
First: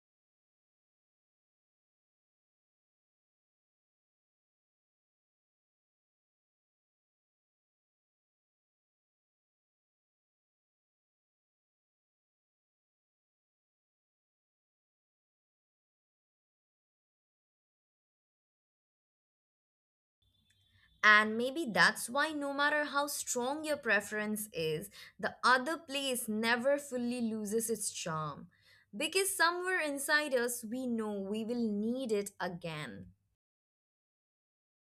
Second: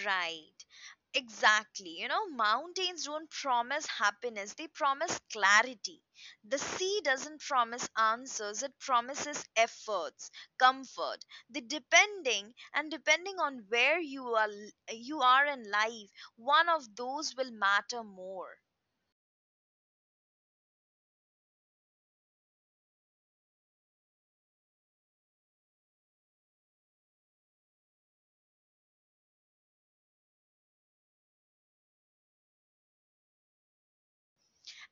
Speaker 1: Right. Exactly. You know, mountains don't promise happiness, they promise clarity. The sea doesn't promise answers, it promises efforts, comfort. The depending and Depending on where you are in life, one of those will matter more.
Speaker 2: And maybe that's why, no matter how strong your preference is, the other place never fully loses its charm. Because somewhere inside us, we know we will need it again.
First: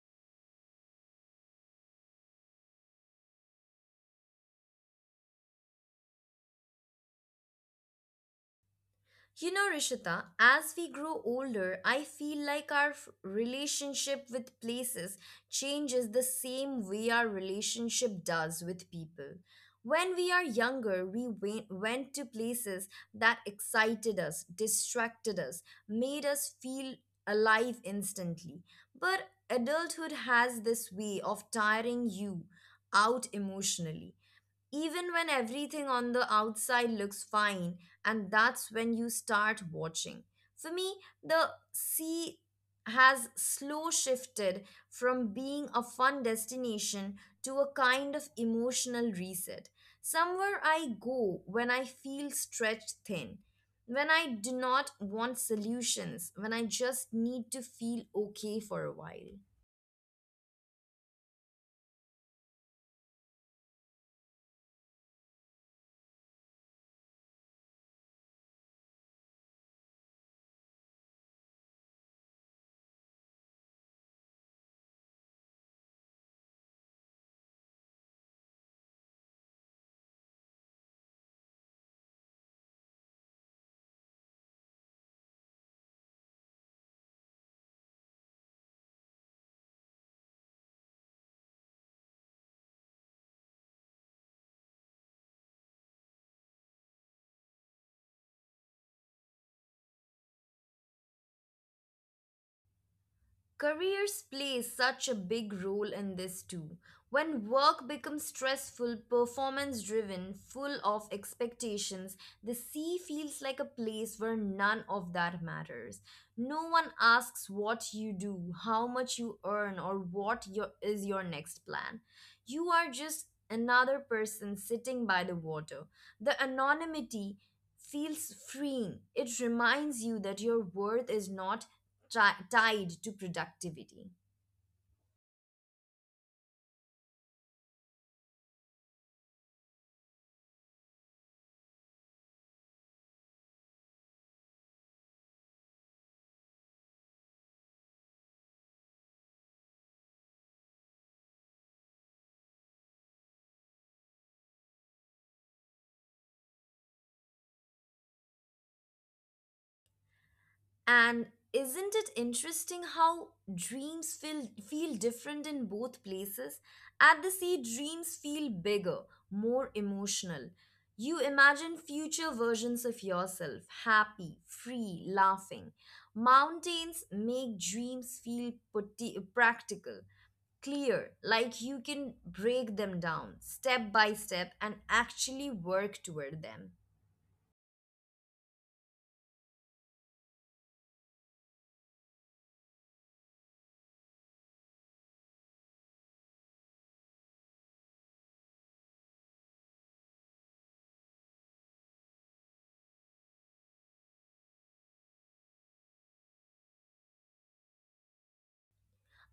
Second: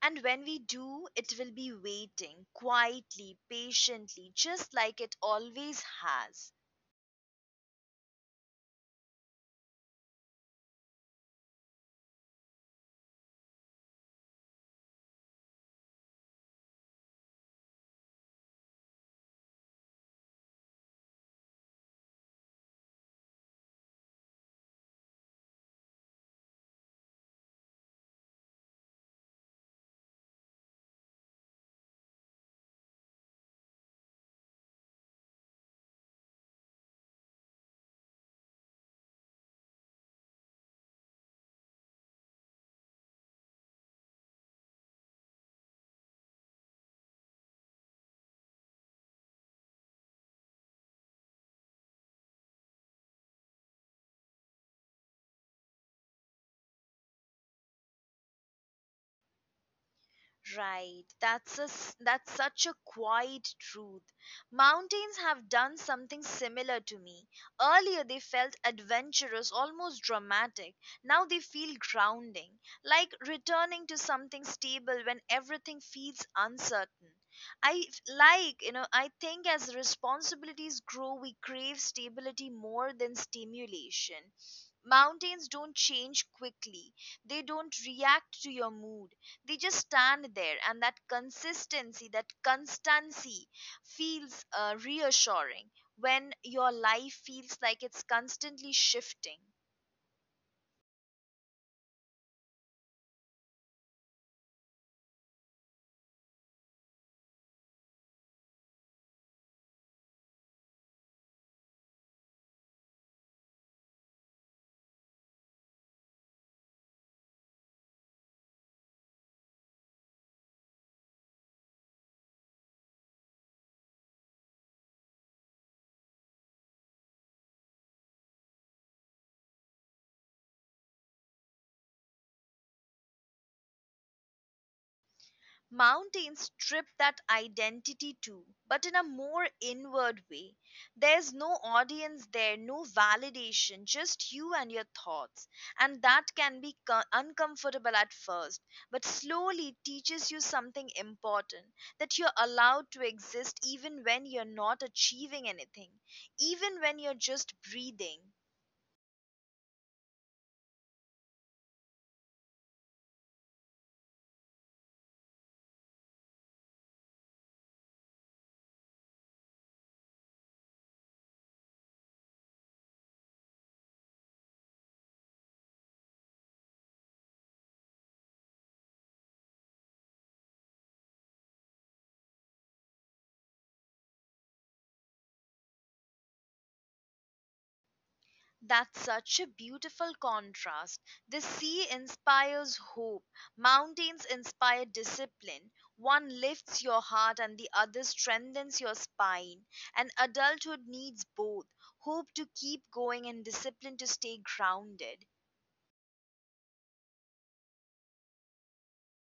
Speaker 1: And when we do, it will be waiting quietly, patiently, just like it always has.
Speaker 2: You know, Rishita, as we grow older, I feel like our relationship with places changes the same way our relationship does with people. When we are younger, we went to places that excited us, distracted us, made us feel alive instantly. But adulthood has this way of tiring you out emotionally even when everything on the outside looks fine, and that's when you start watching. For me, the sea has slow shifted from being a fun destination to a kind of emotional reset. Somewhere I go when I feel stretched thin, when I do not want solutions, when I just need to feel okay for a while.
Speaker 1: Right. That's such a quiet truth. Mountains have done something similar to me. Earlier they felt adventurous, almost dramatic. Now they feel grounding, like returning to something stable when everything feels uncertain. I f- like, you know, I think as responsibilities grow, we crave stability more than stimulation. Mountains don't change quickly. They don't react to your mood, they just stand there, and that consistency that constancy feels reassuring when your life feels like it's constantly shifting.
Speaker 2: Careers play such a big role in this too. When work becomes stressful, performance driven, full of expectations, the sea feels like a place where none of that matters. No one asks what you do, how much you earn, or what your, is your next plan. You are just another person sitting by the water. The anonymity feels freeing. It reminds you that your worth is not tied to productivity.
Speaker 1: Mountains strip that identity too, but in a more inward way. There's no audience there, no validation, just you and your thoughts. And that can be uncomfortable at first, but slowly teaches you something important: that you're allowed to exist even when you're not achieving anything, even when you're just breathing.
Speaker 2: And isn't it interesting how dreams feel different in both places? At the sea, dreams feel bigger, more emotional. You imagine future versions of yourself, happy, free, laughing. Mountains make dreams feel practical, clear, like you can break them down step by step and actually work toward them.
Speaker 1: That's such a beautiful contrast. The sea inspires hope, mountains inspire discipline. One lifts your heart and the other strengthens your spine. And adulthood needs both: hope to keep going and discipline to stay grounded.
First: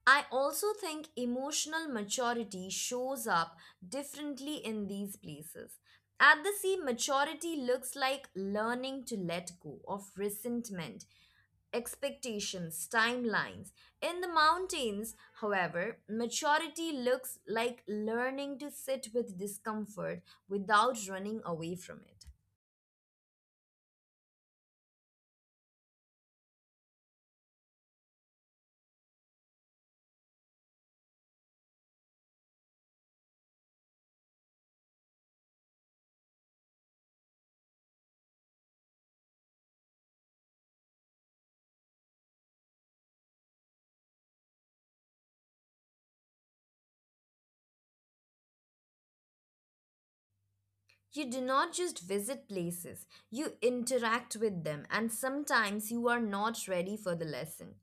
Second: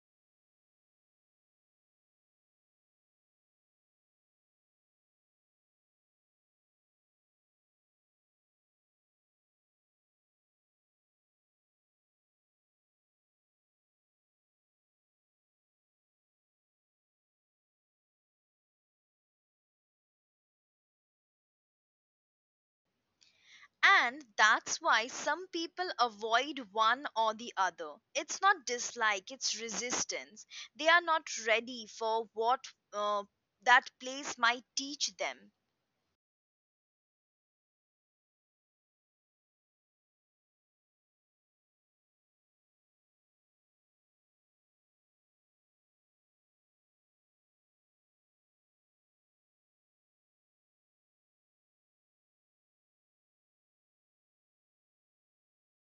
Speaker 2: I also think emotional maturity shows up differently in these places. At the sea, maturity looks like learning to let go of resentment, expectations, timelines. In the mountains, however, maturity looks like learning to sit with discomfort without running away from it.
Speaker 1: And that's why some people avoid one or the other. It's not dislike, it's resistance. They are not ready for what uh, that place might teach them.
Speaker 2: You do not just visit places, you interact with them, and sometimes you are not ready for the lesson.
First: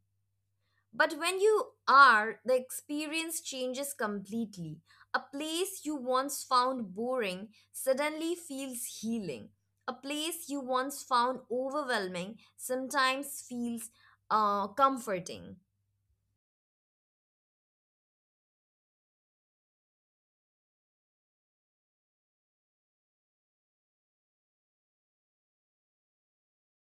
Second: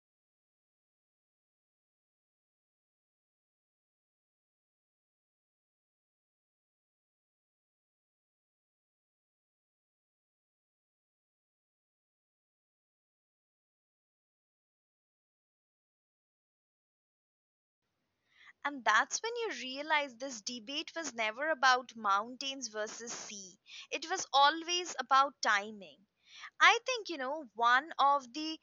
Speaker 2: But when you are, the experience changes completely. A place you once found boring suddenly feels healing. A place you once found overwhelming sometimes feels comforting.
Speaker 1: And that's when you realize this debate was never about mountains versus sea. It was always about timing. I think, you know, one of the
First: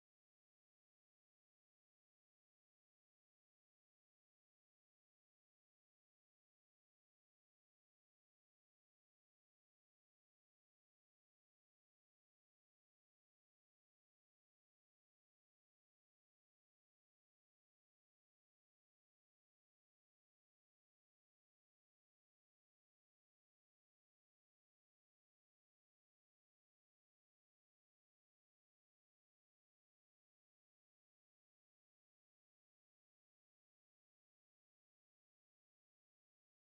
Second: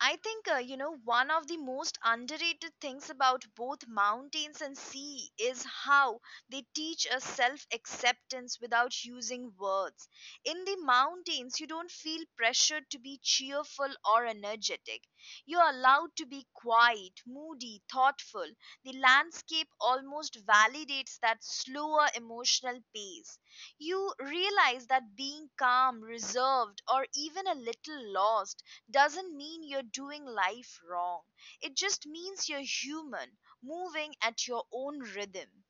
Speaker 1: I think, one of the most underrated things about both mountains and sea is how they teach us self acceptance without using words. In the mountains, you don't feel pressured to be cheerful or energetic. You're allowed to be quiet, moody, thoughtful. The landscape almost validates that slower emotional pace. You realize that being calm, reserved, or even a little lost doesn't mean you're doing life wrong. It just means you're human, moving at your own rhythm.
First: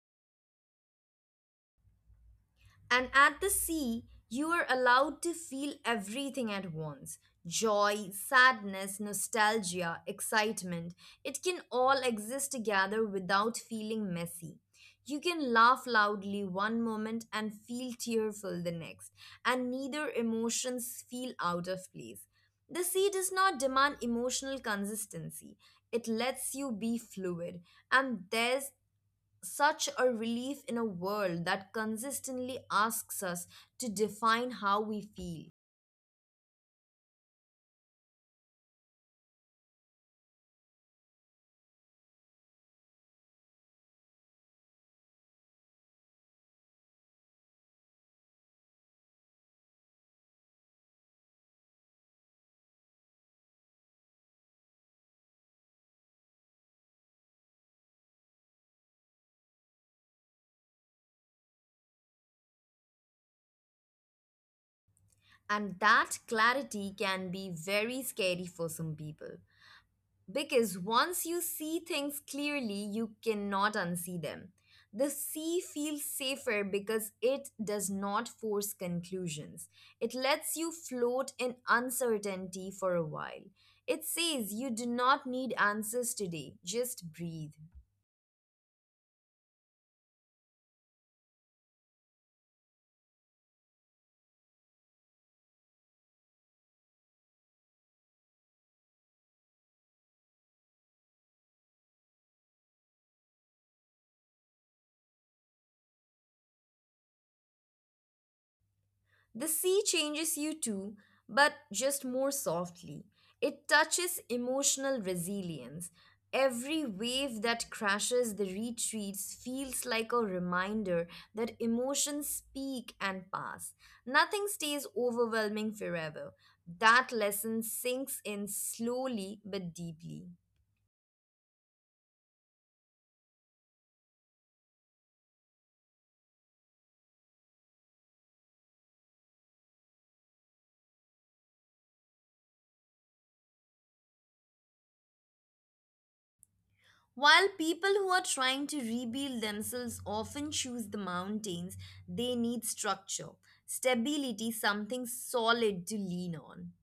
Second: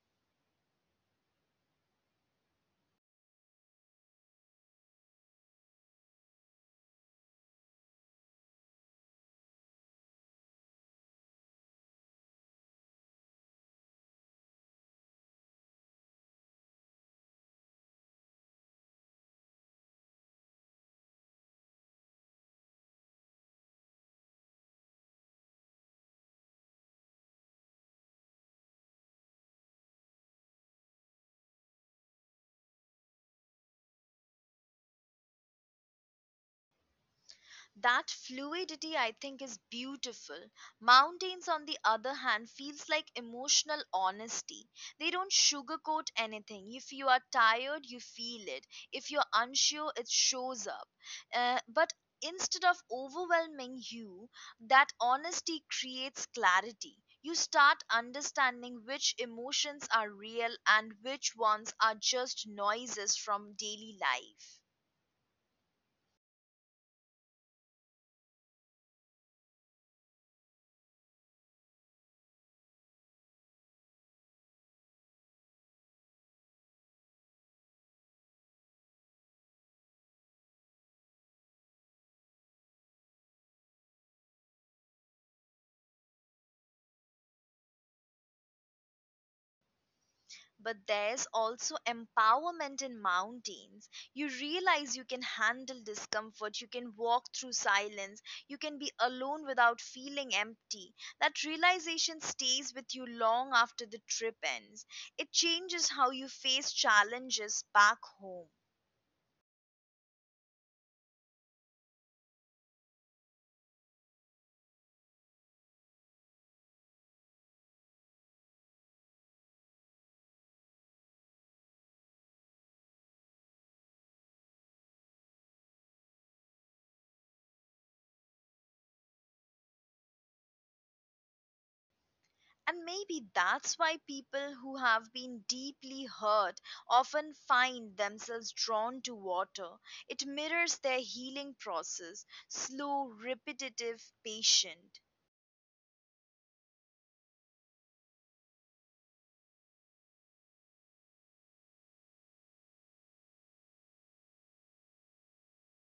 Speaker 2: And at the sea, you are allowed to feel everything at once, joy, sadness, nostalgia, excitement. It can all exist together without feeling messy. You can laugh loudly one moment and feel tearful the next, and neither emotions feel out of place. The sea does not demand emotional consistency. It lets you be fluid, and there's such a relief in a world that consistently asks us to define how we feel.
Speaker 1: That fluidity, I think, is beautiful. Mountains, on the other hand, feels like emotional honesty. They don't sugarcoat anything. If you are tired, you feel it. If you're unsure, it shows up. But instead of overwhelming you, that honesty creates clarity. You start understanding which emotions are real and which ones are just noises from daily life.
Speaker 2: And that clarity can be very scary for some people. Because once you see things clearly, you cannot unsee them. The sea feels safer because it does not force conclusions. It lets you float in uncertainty for a while. It says you do not need answers today, just breathe.
Speaker 1: But there's also empowerment in mountains. You realize you can handle discomfort, you can walk through silence, you can be alone without feeling empty. That realization stays with you long after the trip ends. It changes how you face challenges back home.
Speaker 2: The sea changes you too, but just more softly. It touches emotional resilience. Every wave that crashes the retreats feels like a reminder that emotions speak and pass. Nothing stays overwhelming forever. That lesson sinks in slowly but deeply.
Speaker 1: And maybe that's why people who have been deeply hurt often find themselves drawn to water. It mirrors their healing process: slow, repetitive, patient.
Speaker 2: While people who are trying to rebuild themselves often choose the mountains, they need structure, stability, something solid to lean on.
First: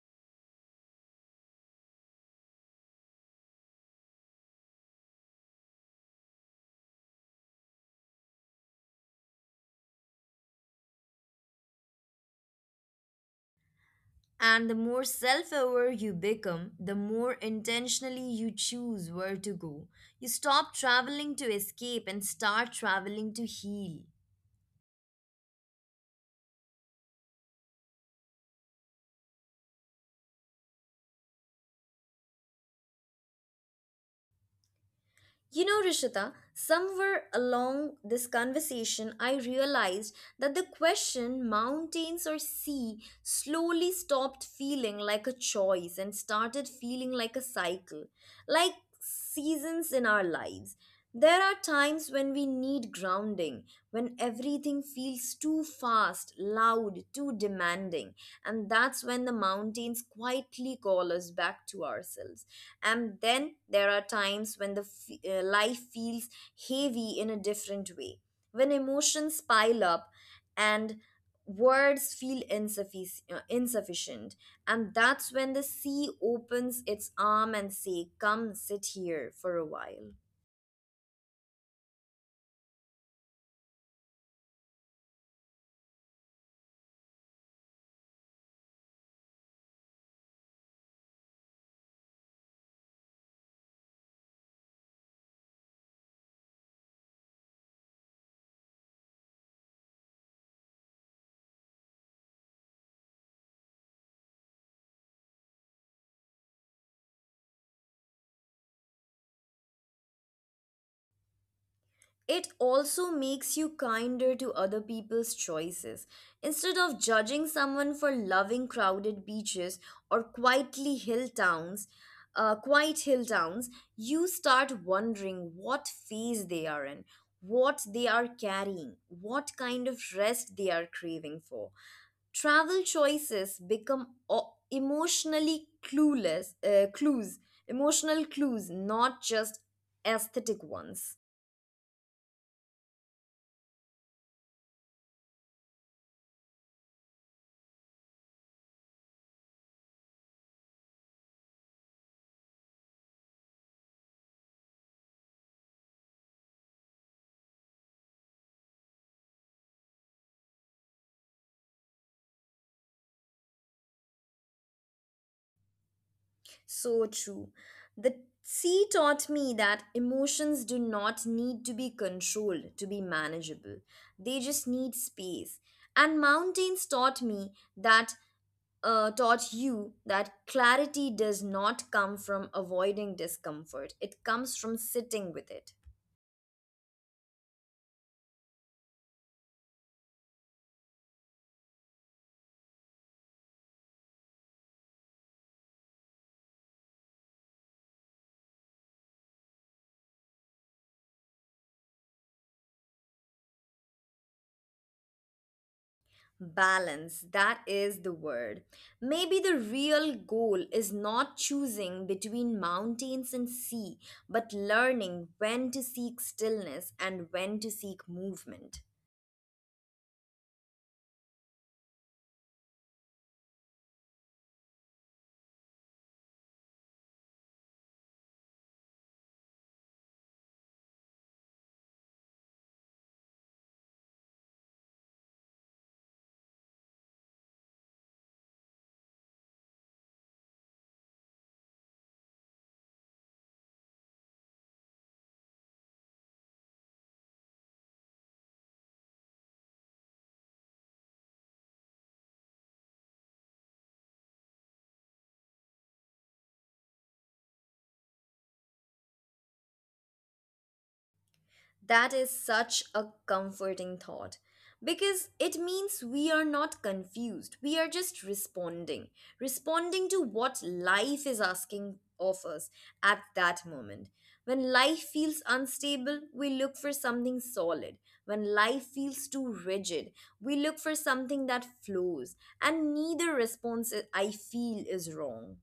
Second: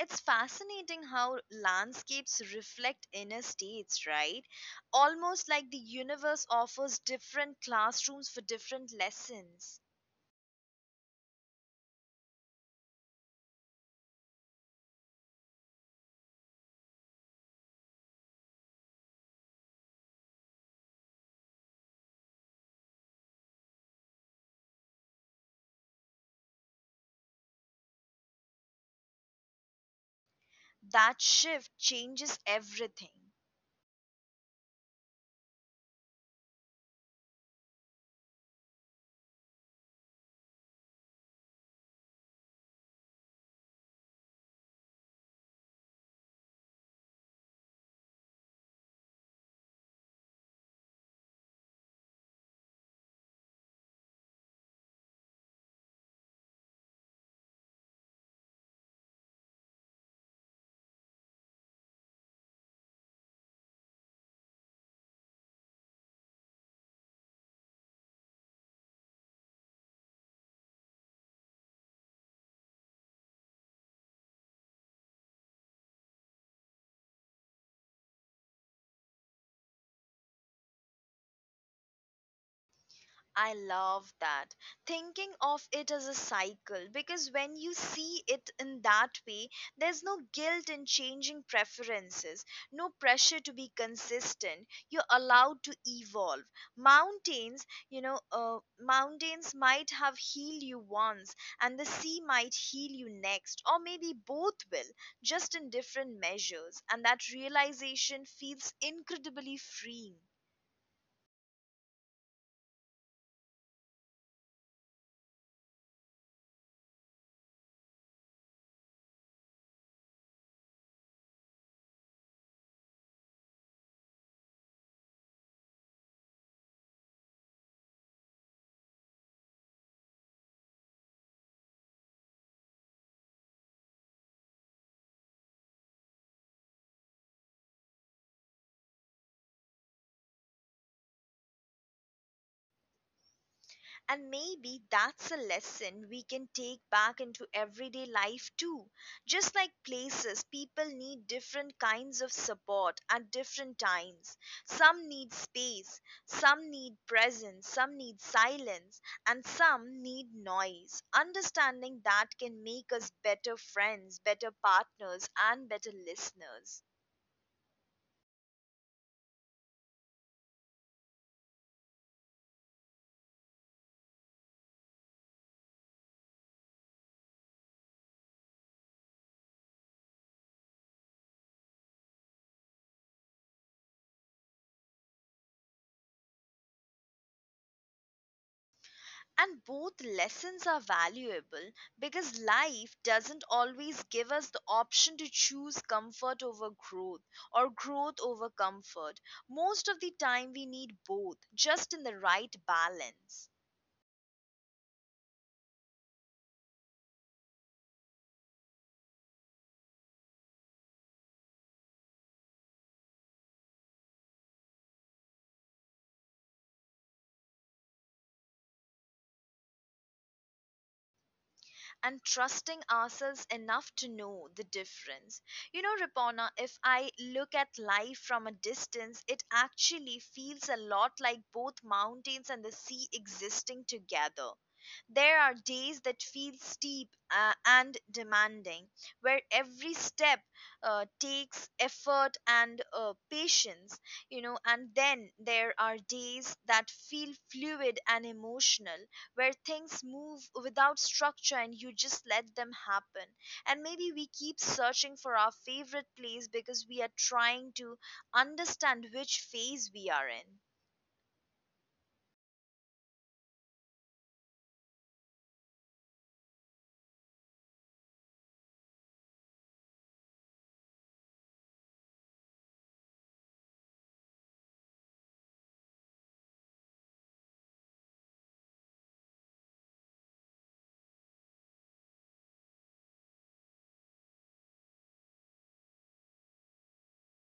Speaker 1: It's fascinating how landscapes reflect inner states, right? Almost like the universe offers different classrooms for different lessons.
Speaker 2: And the more self aware you become, the more intentionally you choose where to go. You stop traveling to escape and start traveling to heal.
Speaker 1: That shift changes everything.
Speaker 2: You know, Rishita, somewhere along this conversation, I realized that the question mountains or sea slowly stopped feeling like a choice and started feeling like a cycle, like seasons in our lives. There are times when we need grounding, when everything feels too fast, loud, too demanding, and that's when the mountains quietly call us back to ourselves. And then there are times when the life feels heavy in a different way, when emotions pile up and words feel insufficient, and that's when the sea opens its arm and say come sit here for a while.
Speaker 1: I love that. Thinking of it as a cycle, because when you see it in that way, there's no guilt in changing preferences, no pressure to be consistent. You're allowed to evolve. Mountains might have healed you once, and the sea might heal you next, or maybe both will, just in different measures. And that realization feels incredibly freeing.
Speaker 2: It also makes you kinder to other people's choices. Instead of judging someone for loving crowded beaches or quiet hill towns, you start wondering what phase they are in, what they are carrying, what kind of rest they are craving for. Travel choices become o- emotionally clueless clues, emotional clues, not just aesthetic ones.
Speaker 1: And maybe that's a lesson we can take back into everyday life too. Just like places, people need different kinds of support at different times. Some need space, some need presence, some need silence, and some need noise. Understanding that can make us better friends, better partners, and better listeners.
Speaker 2: So true. The sea taught me that emotions do not need to be controlled to be manageable, they just need space. And mountains taught me that. Taught you that clarity does not come from avoiding discomfort. It comes from sitting with it.
Speaker 1: And both lessons are valuable, because life doesn't always give us the option to choose comfort over growth or growth over comfort. Most of the time, we need both, just in the right balance.
Speaker 2: Balance, that is the word. Maybe the real goal is not choosing between mountains and sea, but learning when to seek stillness and when to seek movement.
Speaker 1: And trusting ourselves enough to know the difference. You know, Ripona, if I look at life from a distance, it actually feels a lot like both mountains and the sea existing together. There are days that feel steep and demanding, where every step takes effort and patience, you know, and then there are days that feel fluid and emotional, where things move without structure and you just let them happen. And maybe we keep searching for our favorite place because we are trying to understand which phase we are in.
Speaker 2: That is such a comforting thought because it means we are not confused. We are just responding, responding to what life is asking of us at that moment. When life feels unstable, we look for something solid. When life feels too rigid, we look for something that flows. And neither response, I feel, is wrong.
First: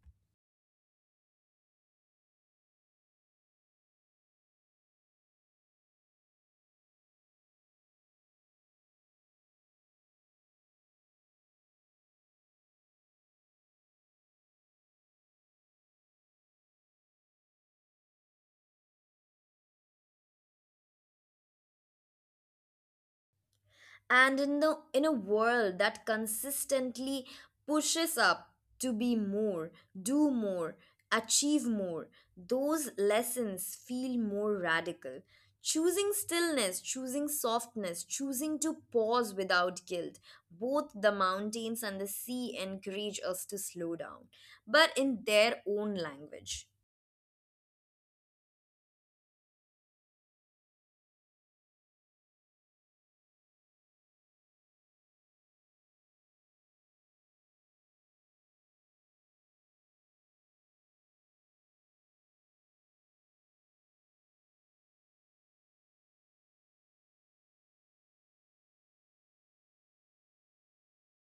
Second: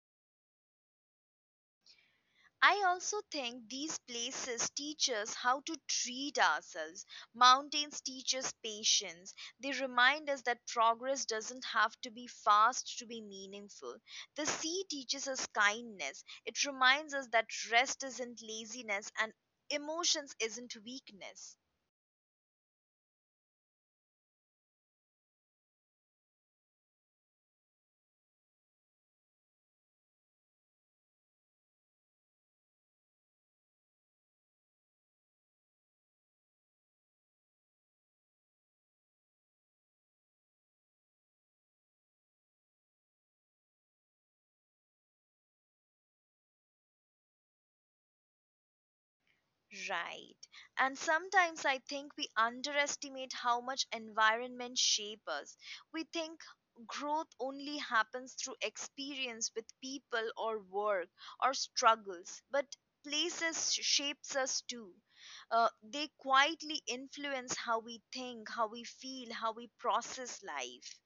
Speaker 1: I also think these places teach us how to treat ourselves. Mountains teach us patience. They remind us that progress doesn't have to be fast to be meaningful. The sea teaches us kindness. It reminds us that rest isn't laziness and emotions isn't weakness.
Speaker 2: And in the in a world that consistently pushes up to be more, do more, achieve more, those lessons feel more radical, choosing stillness, choosing softness, choosing to pause without guilt, both the mountains and the sea encourage us to slow down but in their own language.
Speaker 1: Right. And sometimes I think we underestimate how much environment shape us. We think growth only happens through experience with people or work or struggles, but places shapes us too. They quietly influence how we think, how we feel, how we process life.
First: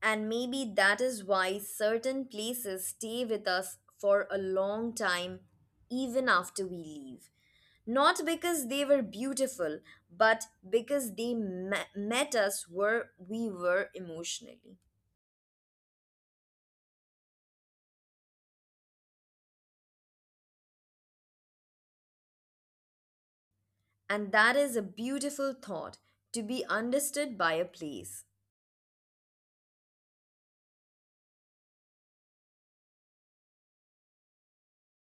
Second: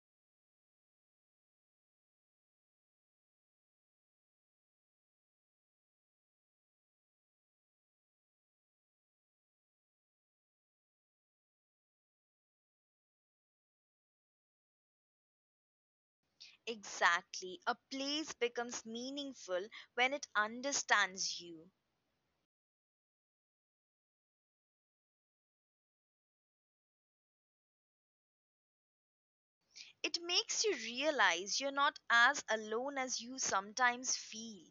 Speaker 2: And maybe that is why certain places stay with us for a long time, even after we leave. Not because they were beautiful, but because they met us where we were emotionally.
Speaker 1: Exactly. A place becomes meaningful when it understands you.
Speaker 2: And that is a beautiful thought, to be understood by a place.
Speaker 1: It makes you realize you're not as alone as you sometimes feel.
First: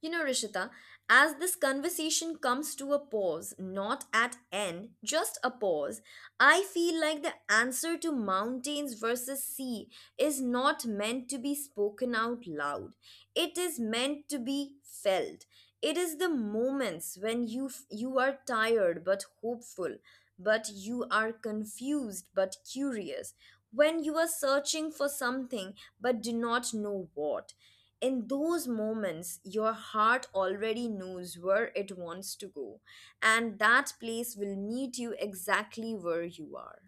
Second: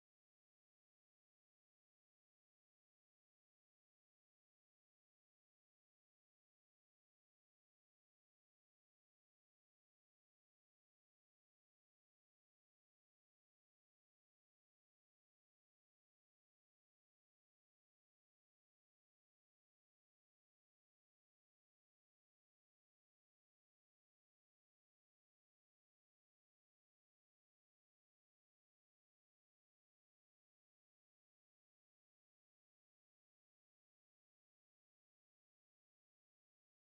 Speaker 2: You know, Rishita, as this conversation comes to a pause, not at end, just a pause, I feel like the answer to mountains versus sea is not meant to be spoken out loud. It is meant to be felt. It is the moments when you are tired but hopeful, but you are confused but curious, when you are searching for something but do not know what in those moments, your heart already knows where it wants to go, and that place will meet you exactly where you are.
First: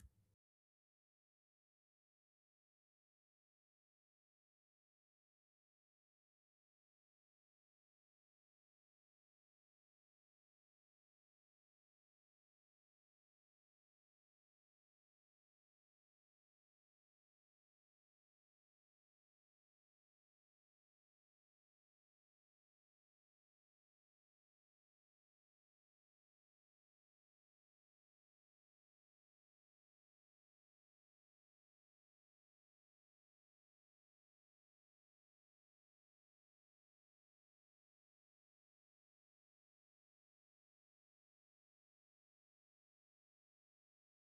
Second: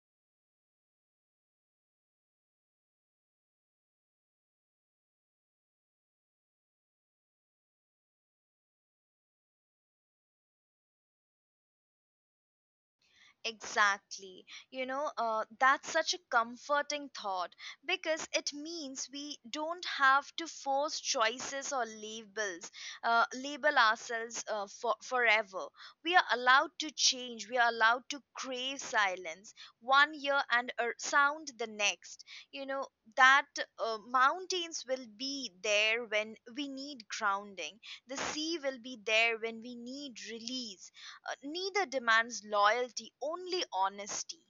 Speaker 1: Exactly. That's such a comforting thought, because it means we don't have to force choices or labels, label ourselves forever. We are allowed to change, we are allowed to crave silence one year and sound the next. You know, that mountains will be there when we need grounding, the sea will be there when we need release. Neither demands loyalty, only honesty.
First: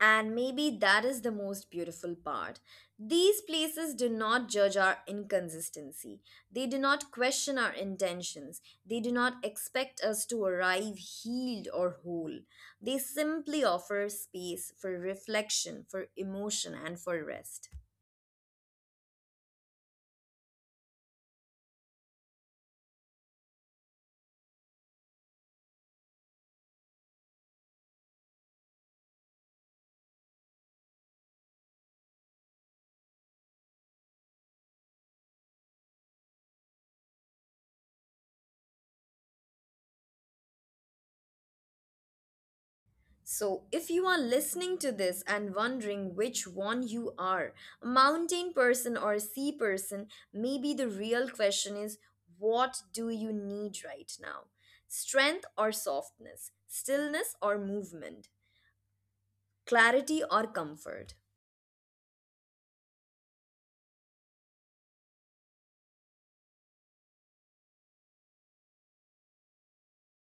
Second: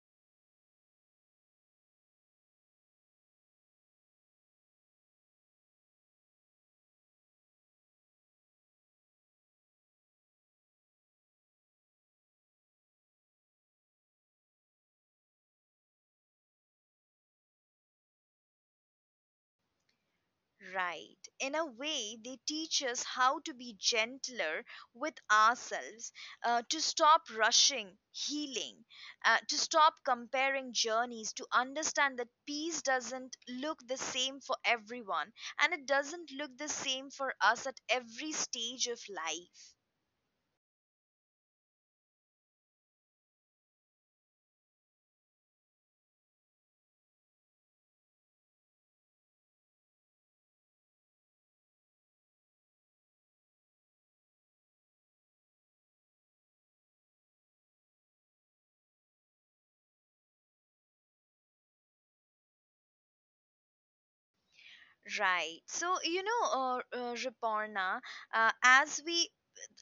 Speaker 2: And maybe that is the most beautiful part. These places do not judge our inconsistency. They do not question our intentions. They do not expect us to arrive healed or whole. They simply offer space for reflection, for emotion, and for rest.
Speaker 1: Right. In a way, they teach us how to be gentler with ourselves, to stop rushing healing, to stop comparing journeys, to understand that peace doesn't look the same for everyone and it doesn't look the same for us at every stage of life.
Speaker 2: So, if you are listening to this and wondering which one you are, a mountain person or a sea person, maybe the real question is, what do you need right now? Strength or softness? Stillness or movement? Clarity or comfort?
Speaker 1: Right. Riporna, as we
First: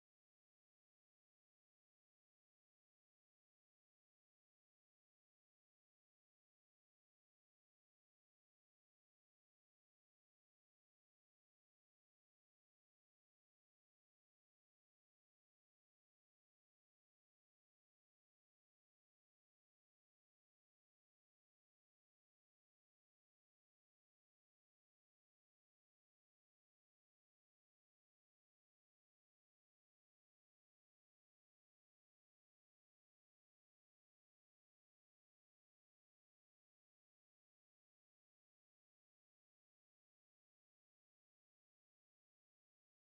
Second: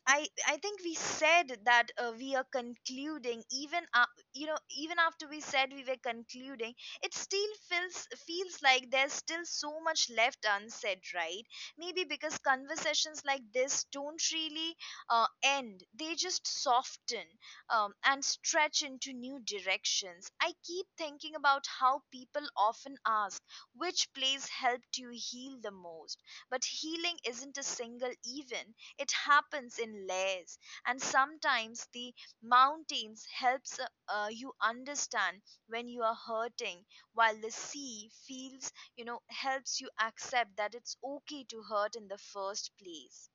Speaker 1: I think we said that we are concluding, even you know even after we said we were concluding, it still feels like there's still so much left unsaid, right? Maybe because conversations like this don't really end, they just soften and stretch into new directions. I keep thinking about how people often ask which place helped you heal the most, but healing isn't a single event, it happens in layers. And sometimes the mountains helps you understand when you are hurting, while the sea feels you know helps you accept that it's okay to hurt in the first place.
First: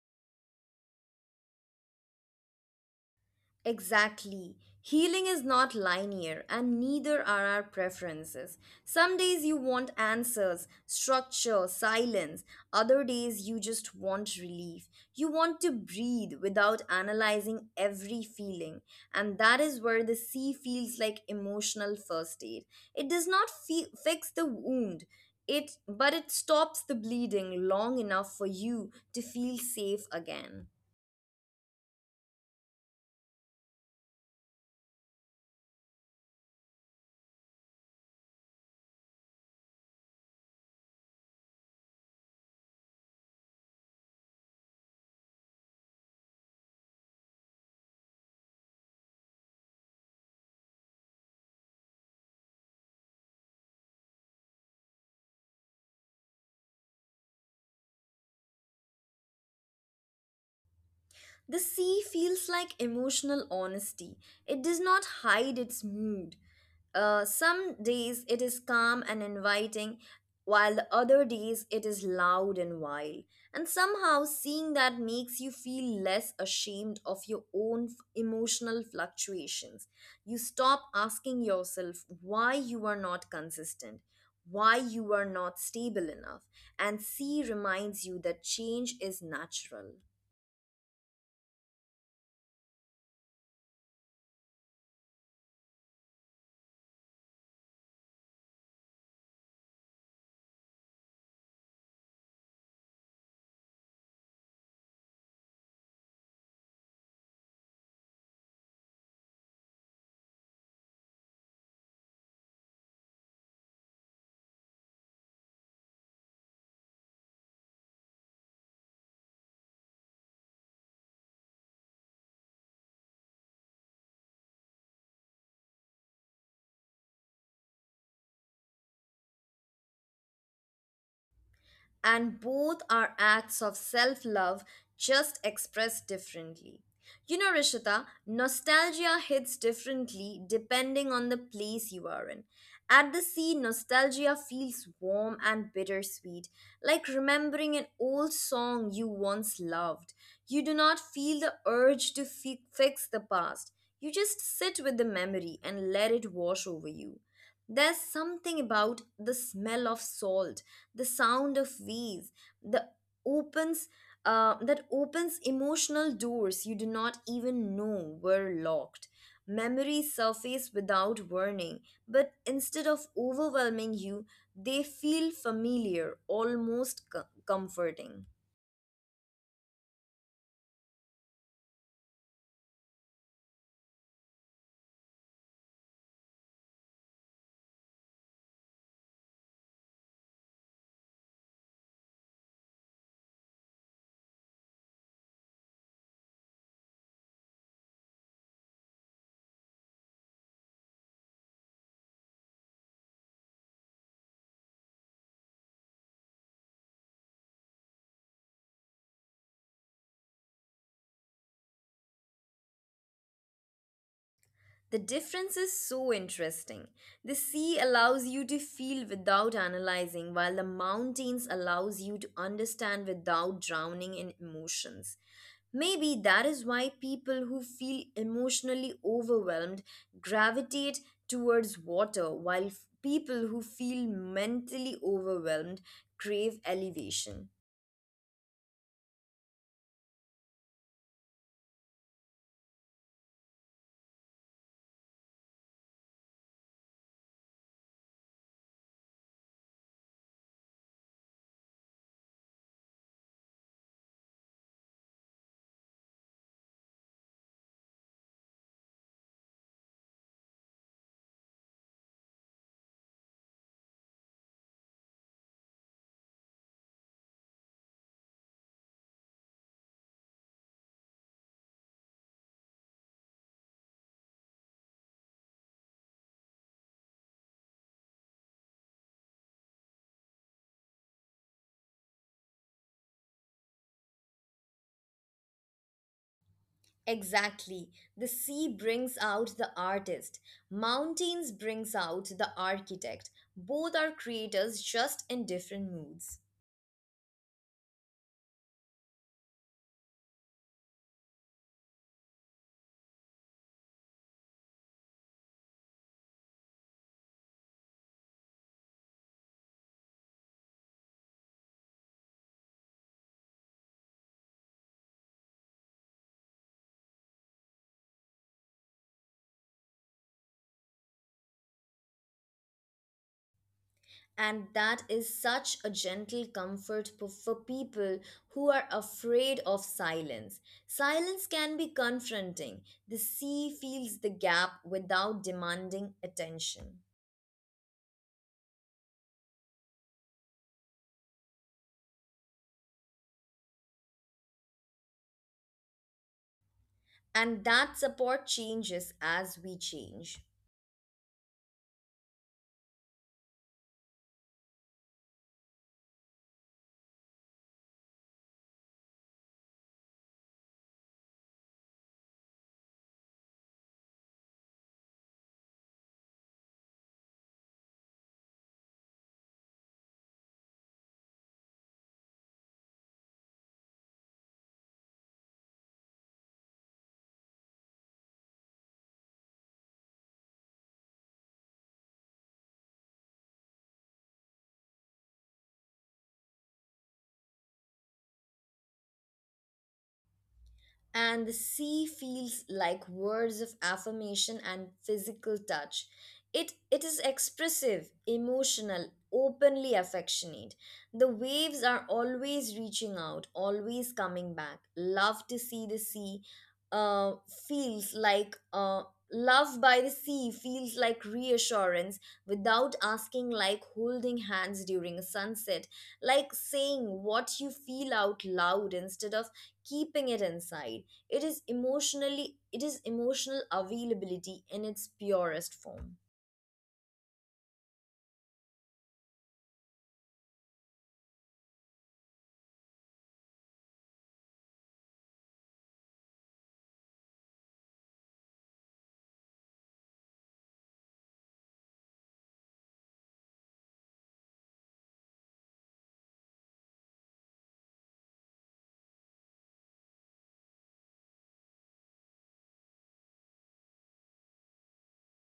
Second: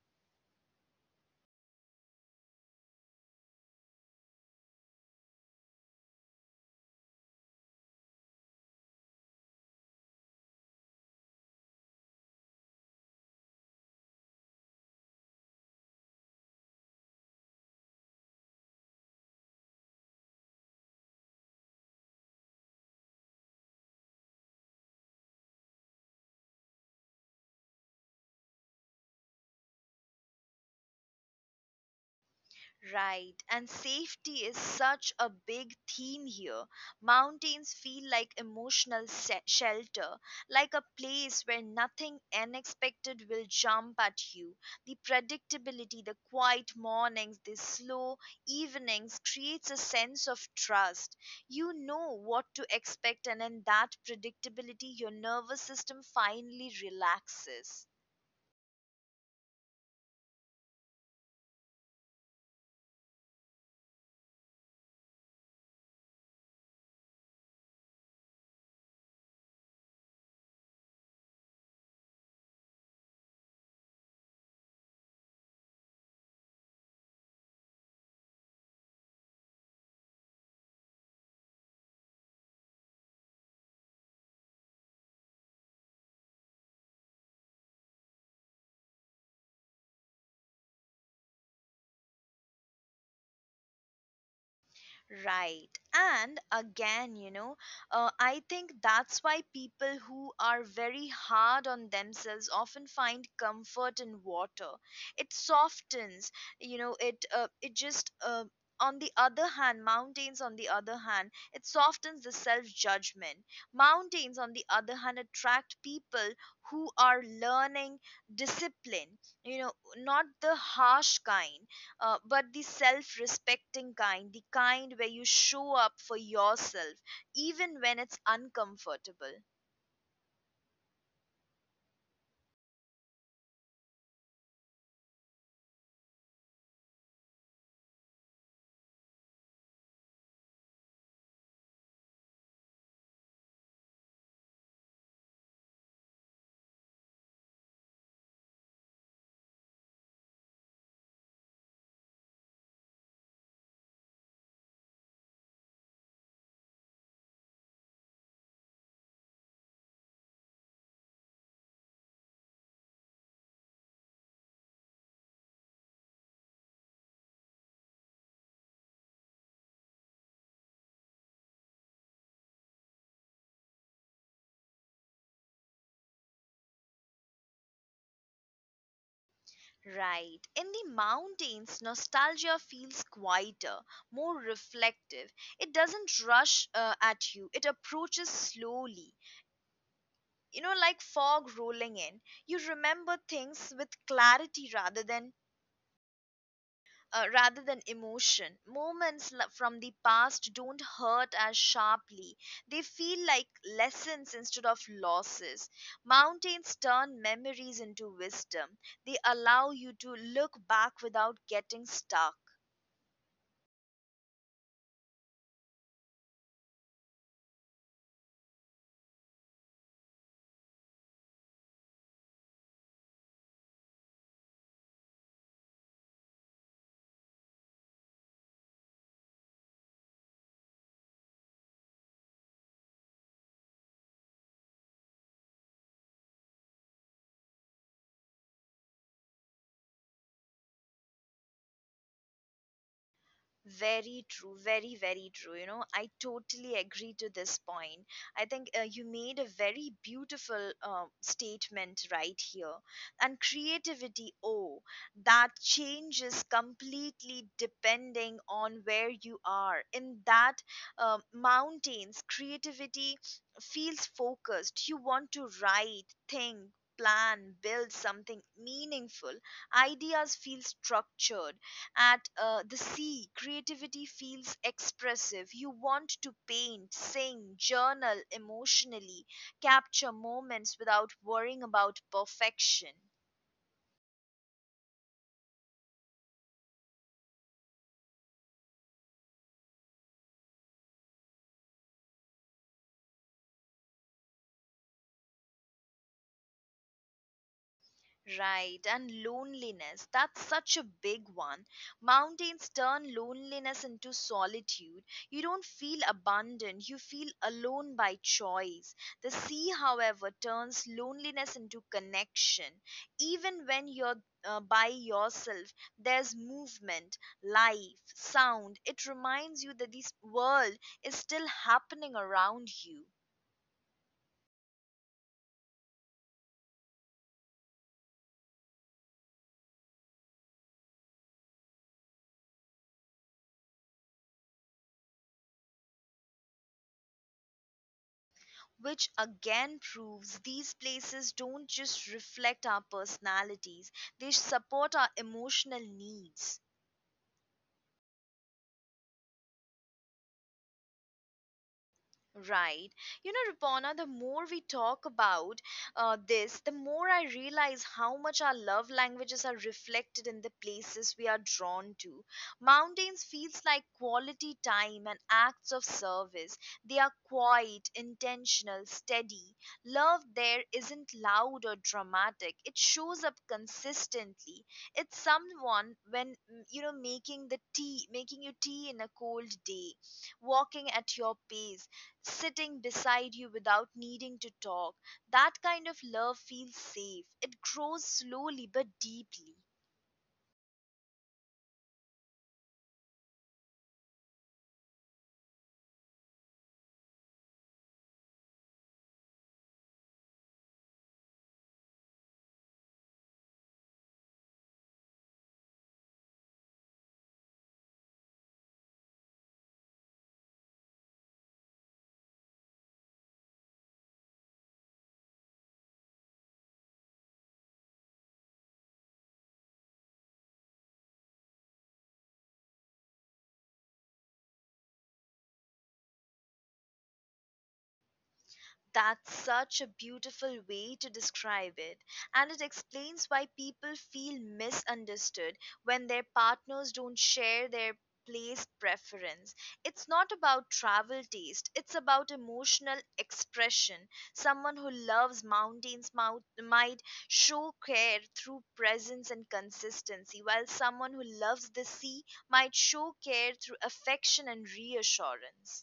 Speaker 2: Exactly. Healing is not linear, and neither are our preferences. Some days you want answers, structure, silence. Other days you just want relief. You want to breathe without analyzing every feeling. And that is where the sea feels like emotional first aid. It does not fix the wound. It stops the bleeding long enough for you to feel safe again.
Speaker 1: Right, and safety is such a big theme here. Mountains feel like emotional shelter, like a place where nothing unexpected will jump at you. The predictability, the quiet mornings, the slow evenings creates a sense of trust. You know what to expect, and in that predictability, your nervous system finally relaxes.
Speaker 2: The sea feels like emotional honesty. It does not hide its mood. Some days it is calm and inviting, while the other days it is loud and wild. And somehow seeing that makes you feel less ashamed of your own emotional fluctuations. You stop asking yourself why you are not consistent, why you are not stable enough. And C reminds you that change is natural.
Speaker 1: Right. And again, you know, I think that's why people who are very hard on themselves often find comfort in water. It softens, you know, it it just on the other hand, mountains on the other hand, it softens the self judgment. Mountains on the other hand attract people who are learning discipline, you know, not the harsh kind, but the self respecting kind, the kind where you show up for yourself
Speaker 2: And both
Speaker 1: even when
Speaker 2: are
Speaker 1: it's
Speaker 2: acts of self
Speaker 1: uncomfortable.
Speaker 2: love, just expressed differently. You know, Rishita, nostalgia hits differently depending on the place you are in. At the sea, nostalgia feels warm and bittersweet, like remembering an old song you once loved. You do not feel the urge to fix the past. You just sit with the memory and let it wash over you. There's something about the smell of salt, the sound of wheels, the opens that opens emotional doors you do not even know were locked. Memories surface without warning, but instead of overwhelming you, they feel familiar, almost comforting.
Speaker 1: Right. In the mountains, nostalgia feels quieter, more reflective. It doesn't rush at you, it approaches slowly. You know, like fog rolling in. You remember things with clarity rather than rather than emotion. From the past don't hurt as sharply, they feel like lessons instead of losses. Mountains turn memories into wisdom, they allow you to look back without getting stuck.
Speaker 2: The difference is so interesting. The sea allows you to feel without analyzing, while the mountains allows you to understand without drowning in emotions. Maybe that is why people who feel emotionally overwhelmed gravitate towards water, while people who feel mentally overwhelmed crave elevation.
Speaker 1: Very true, very, very true. You know, I totally agree to this point. I think you made a very beautiful statement right here. And creativity, oh, that changes completely depending on where you are. In that mountains, creativity feels focused. You want to write, think, plan, build something meaningful. Ideas feel structured at the sea, creativity feels expressive. You want to paint, sing, journal emotionally, capture moments without worrying about perfection.
Speaker 2: Exactly. The sea brings out the artist. Mountains brings out the architect. Both are creators, just in different moods.
Speaker 1: Right, and loneliness. That's such a big one. Mountains turn loneliness into solitude. You don't feel abandoned, you feel alone by choice. The sea, however, turns loneliness into connection. Even when you're by yourself, there's movement, life, sound. It reminds you that this world is still happening around you.
Speaker 2: And that is such a gentle comfort for people who are afraid of silence. Silence can be confronting. The sea fills the gap without demanding attention.
Speaker 1: Which again proves these places don't just reflect our personalities, they support our emotional needs.
Speaker 2: And that support changes as we change.
Speaker 1: Right. You know, Rupana, the more we talk about this, the more I realize how much our love languages are reflected in the places we are drawn to. Mountains feels like quality time and acts of service. They are quiet, intentional, steady. Love there isn't loud or dramatic. It shows up consistently. It's someone when you know, making the tea, making you tea in a cold day, walking at your pace, sitting beside you without needing to talk. That kind of love feels safe. It grows slowly but deeply.
Speaker 2: And the sea feels like words of affirmation and physical touch. It is expressive, emotional, openly affectionate. The waves are always reaching out, always coming back. Love to see the sea uh, feels like love by the sea feels like reassurance without asking, like holding hands during a sunset, like saying what you feel out loud instead of keeping it inside. It is emotional availability in its purest form.
Speaker 1: That's such a beautiful way to describe it, and it explains why people feel misunderstood when their partners don't share their place preference. It's not about travel taste, it's about emotional expression. Someone who loves might show care through presence and consistency, while someone who loves the sea might show care through affection and reassurance.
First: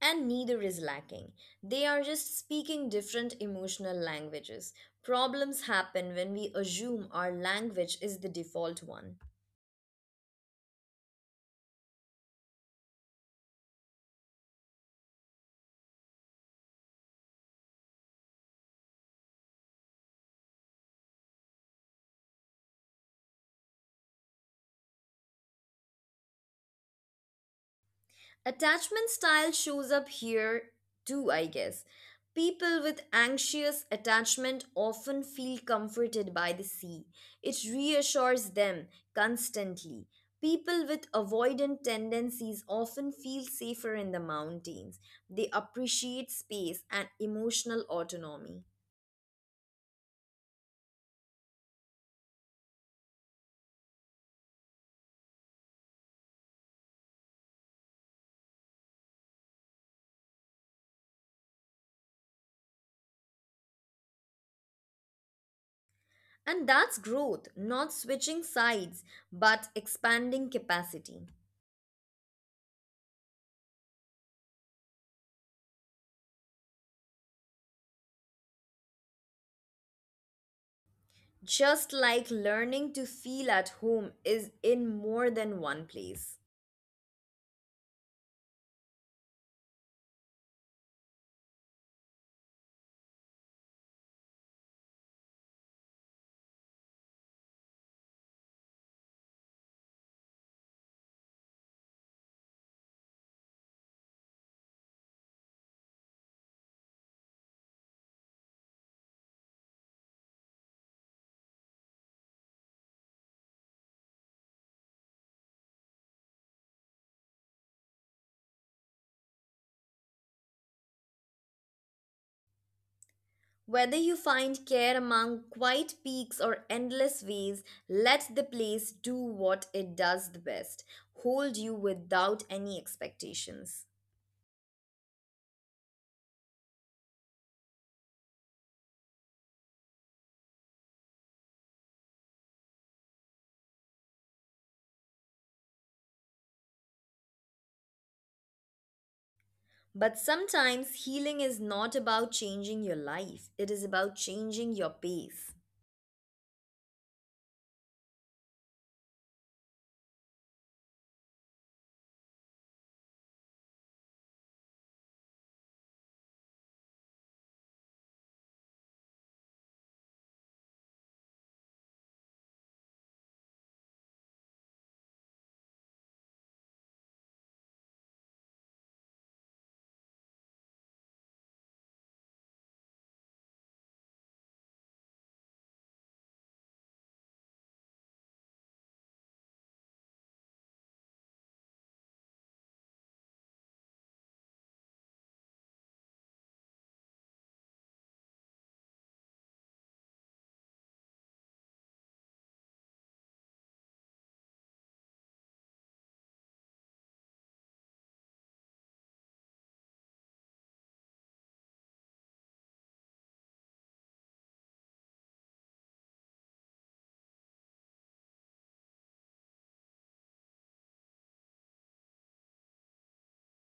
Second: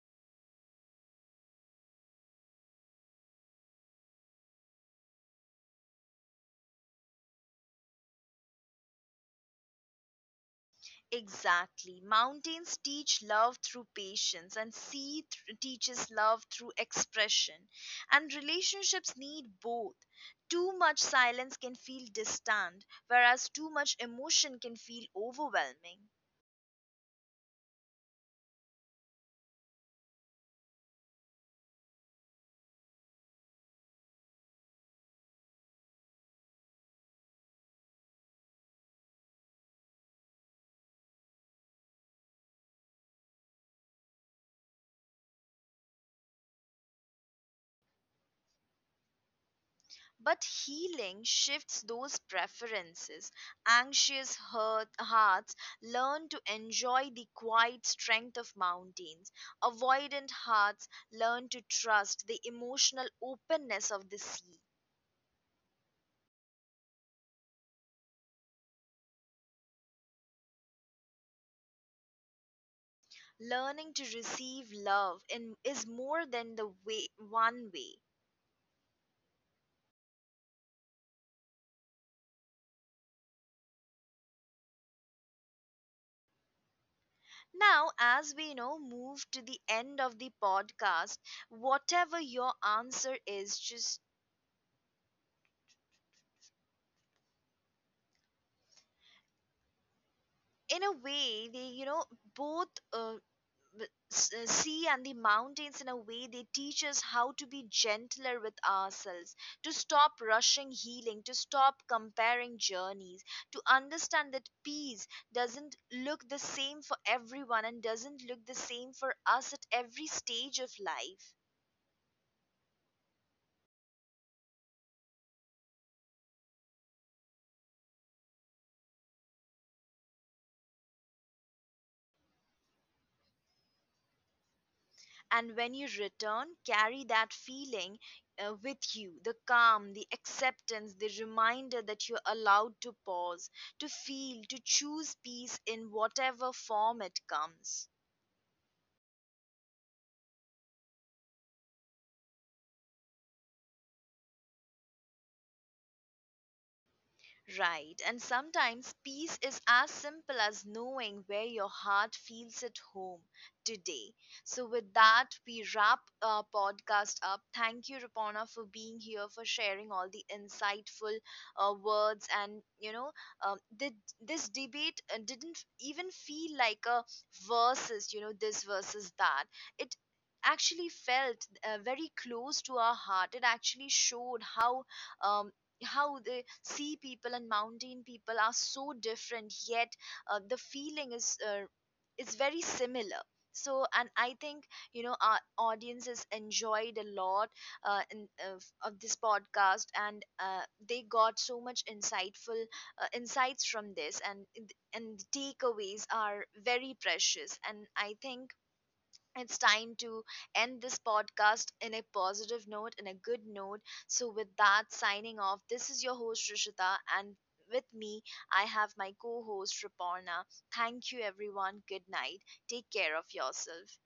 Speaker 2: And neither is lacking. They are just speaking different emotional languages. Problems happen when we assume our language is the default one.
Speaker 1: Exactly. Mountains teach love through patience, and teaches love through expression. And relationships need both. Too much silence can feel distant, whereas too much emotion can feel overwhelming.
Speaker 2: Attachment style shows up here too, I guess. People with anxious attachment often feel comforted by the sea. It reassures them constantly. People with avoidant tendencies often feel safer in the mountains. They appreciate space and emotional autonomy.
Speaker 1: But healing shifts those preferences. Anxious hurt, hearts learn to enjoy the quiet strength of mountains. Avoidant hearts learn to trust the emotional openness of the sea.
Speaker 2: And that's growth, not switching sides, but expanding capacity.
Speaker 1: Learning to receive love in, is more than the way, one way.
Speaker 2: Just like learning to feel at home is in more than one place.
Speaker 1: Now, as we now move to the end of the podcast, whatever your answer is, just in a way, they you know both sea and the mountains in a way they teach us how to be gentler with ourselves, to stop rushing healing, to stop comparing journeys, to understand that peace doesn't look the same for everyone and doesn't look the same for us at every stage of life.
Speaker 2: Whether you find care among quiet peaks or endless ways, let the place do what it does the best, hold you without any expectations.
Speaker 1: And when you return, carry that feeling with you, the calm, the acceptance, the reminder that you're allowed to pause, to feel, to choose peace in whatever form it comes.
Speaker 2: But sometimes healing is not about changing your life, it is about changing your pace.
Speaker 1: Right, and sometimes peace is as simple as knowing where your heart feels at home today. So, with that, we wrap our podcast up. Thank you, Rapona, for being here, for sharing all the insightful words. And, you know, um, the, this debate didn't even feel like a versus, you know, this versus that. It actually felt very close to our heart. It actually showed um, how the sea people and mountain people are so different, yet the feeling is very similar. So and I think, you know, our audience has enjoyed a lot, uh, in, of this podcast, and they got so much insightful insights from this, and the takeaways are very precious, and I think it's time to end this podcast in a positive note, in a good note. So, with that, signing off, this is your host, Rishita, and with me, I have my co host, Raporna. Thank you, everyone. Good night. Take care of yourself.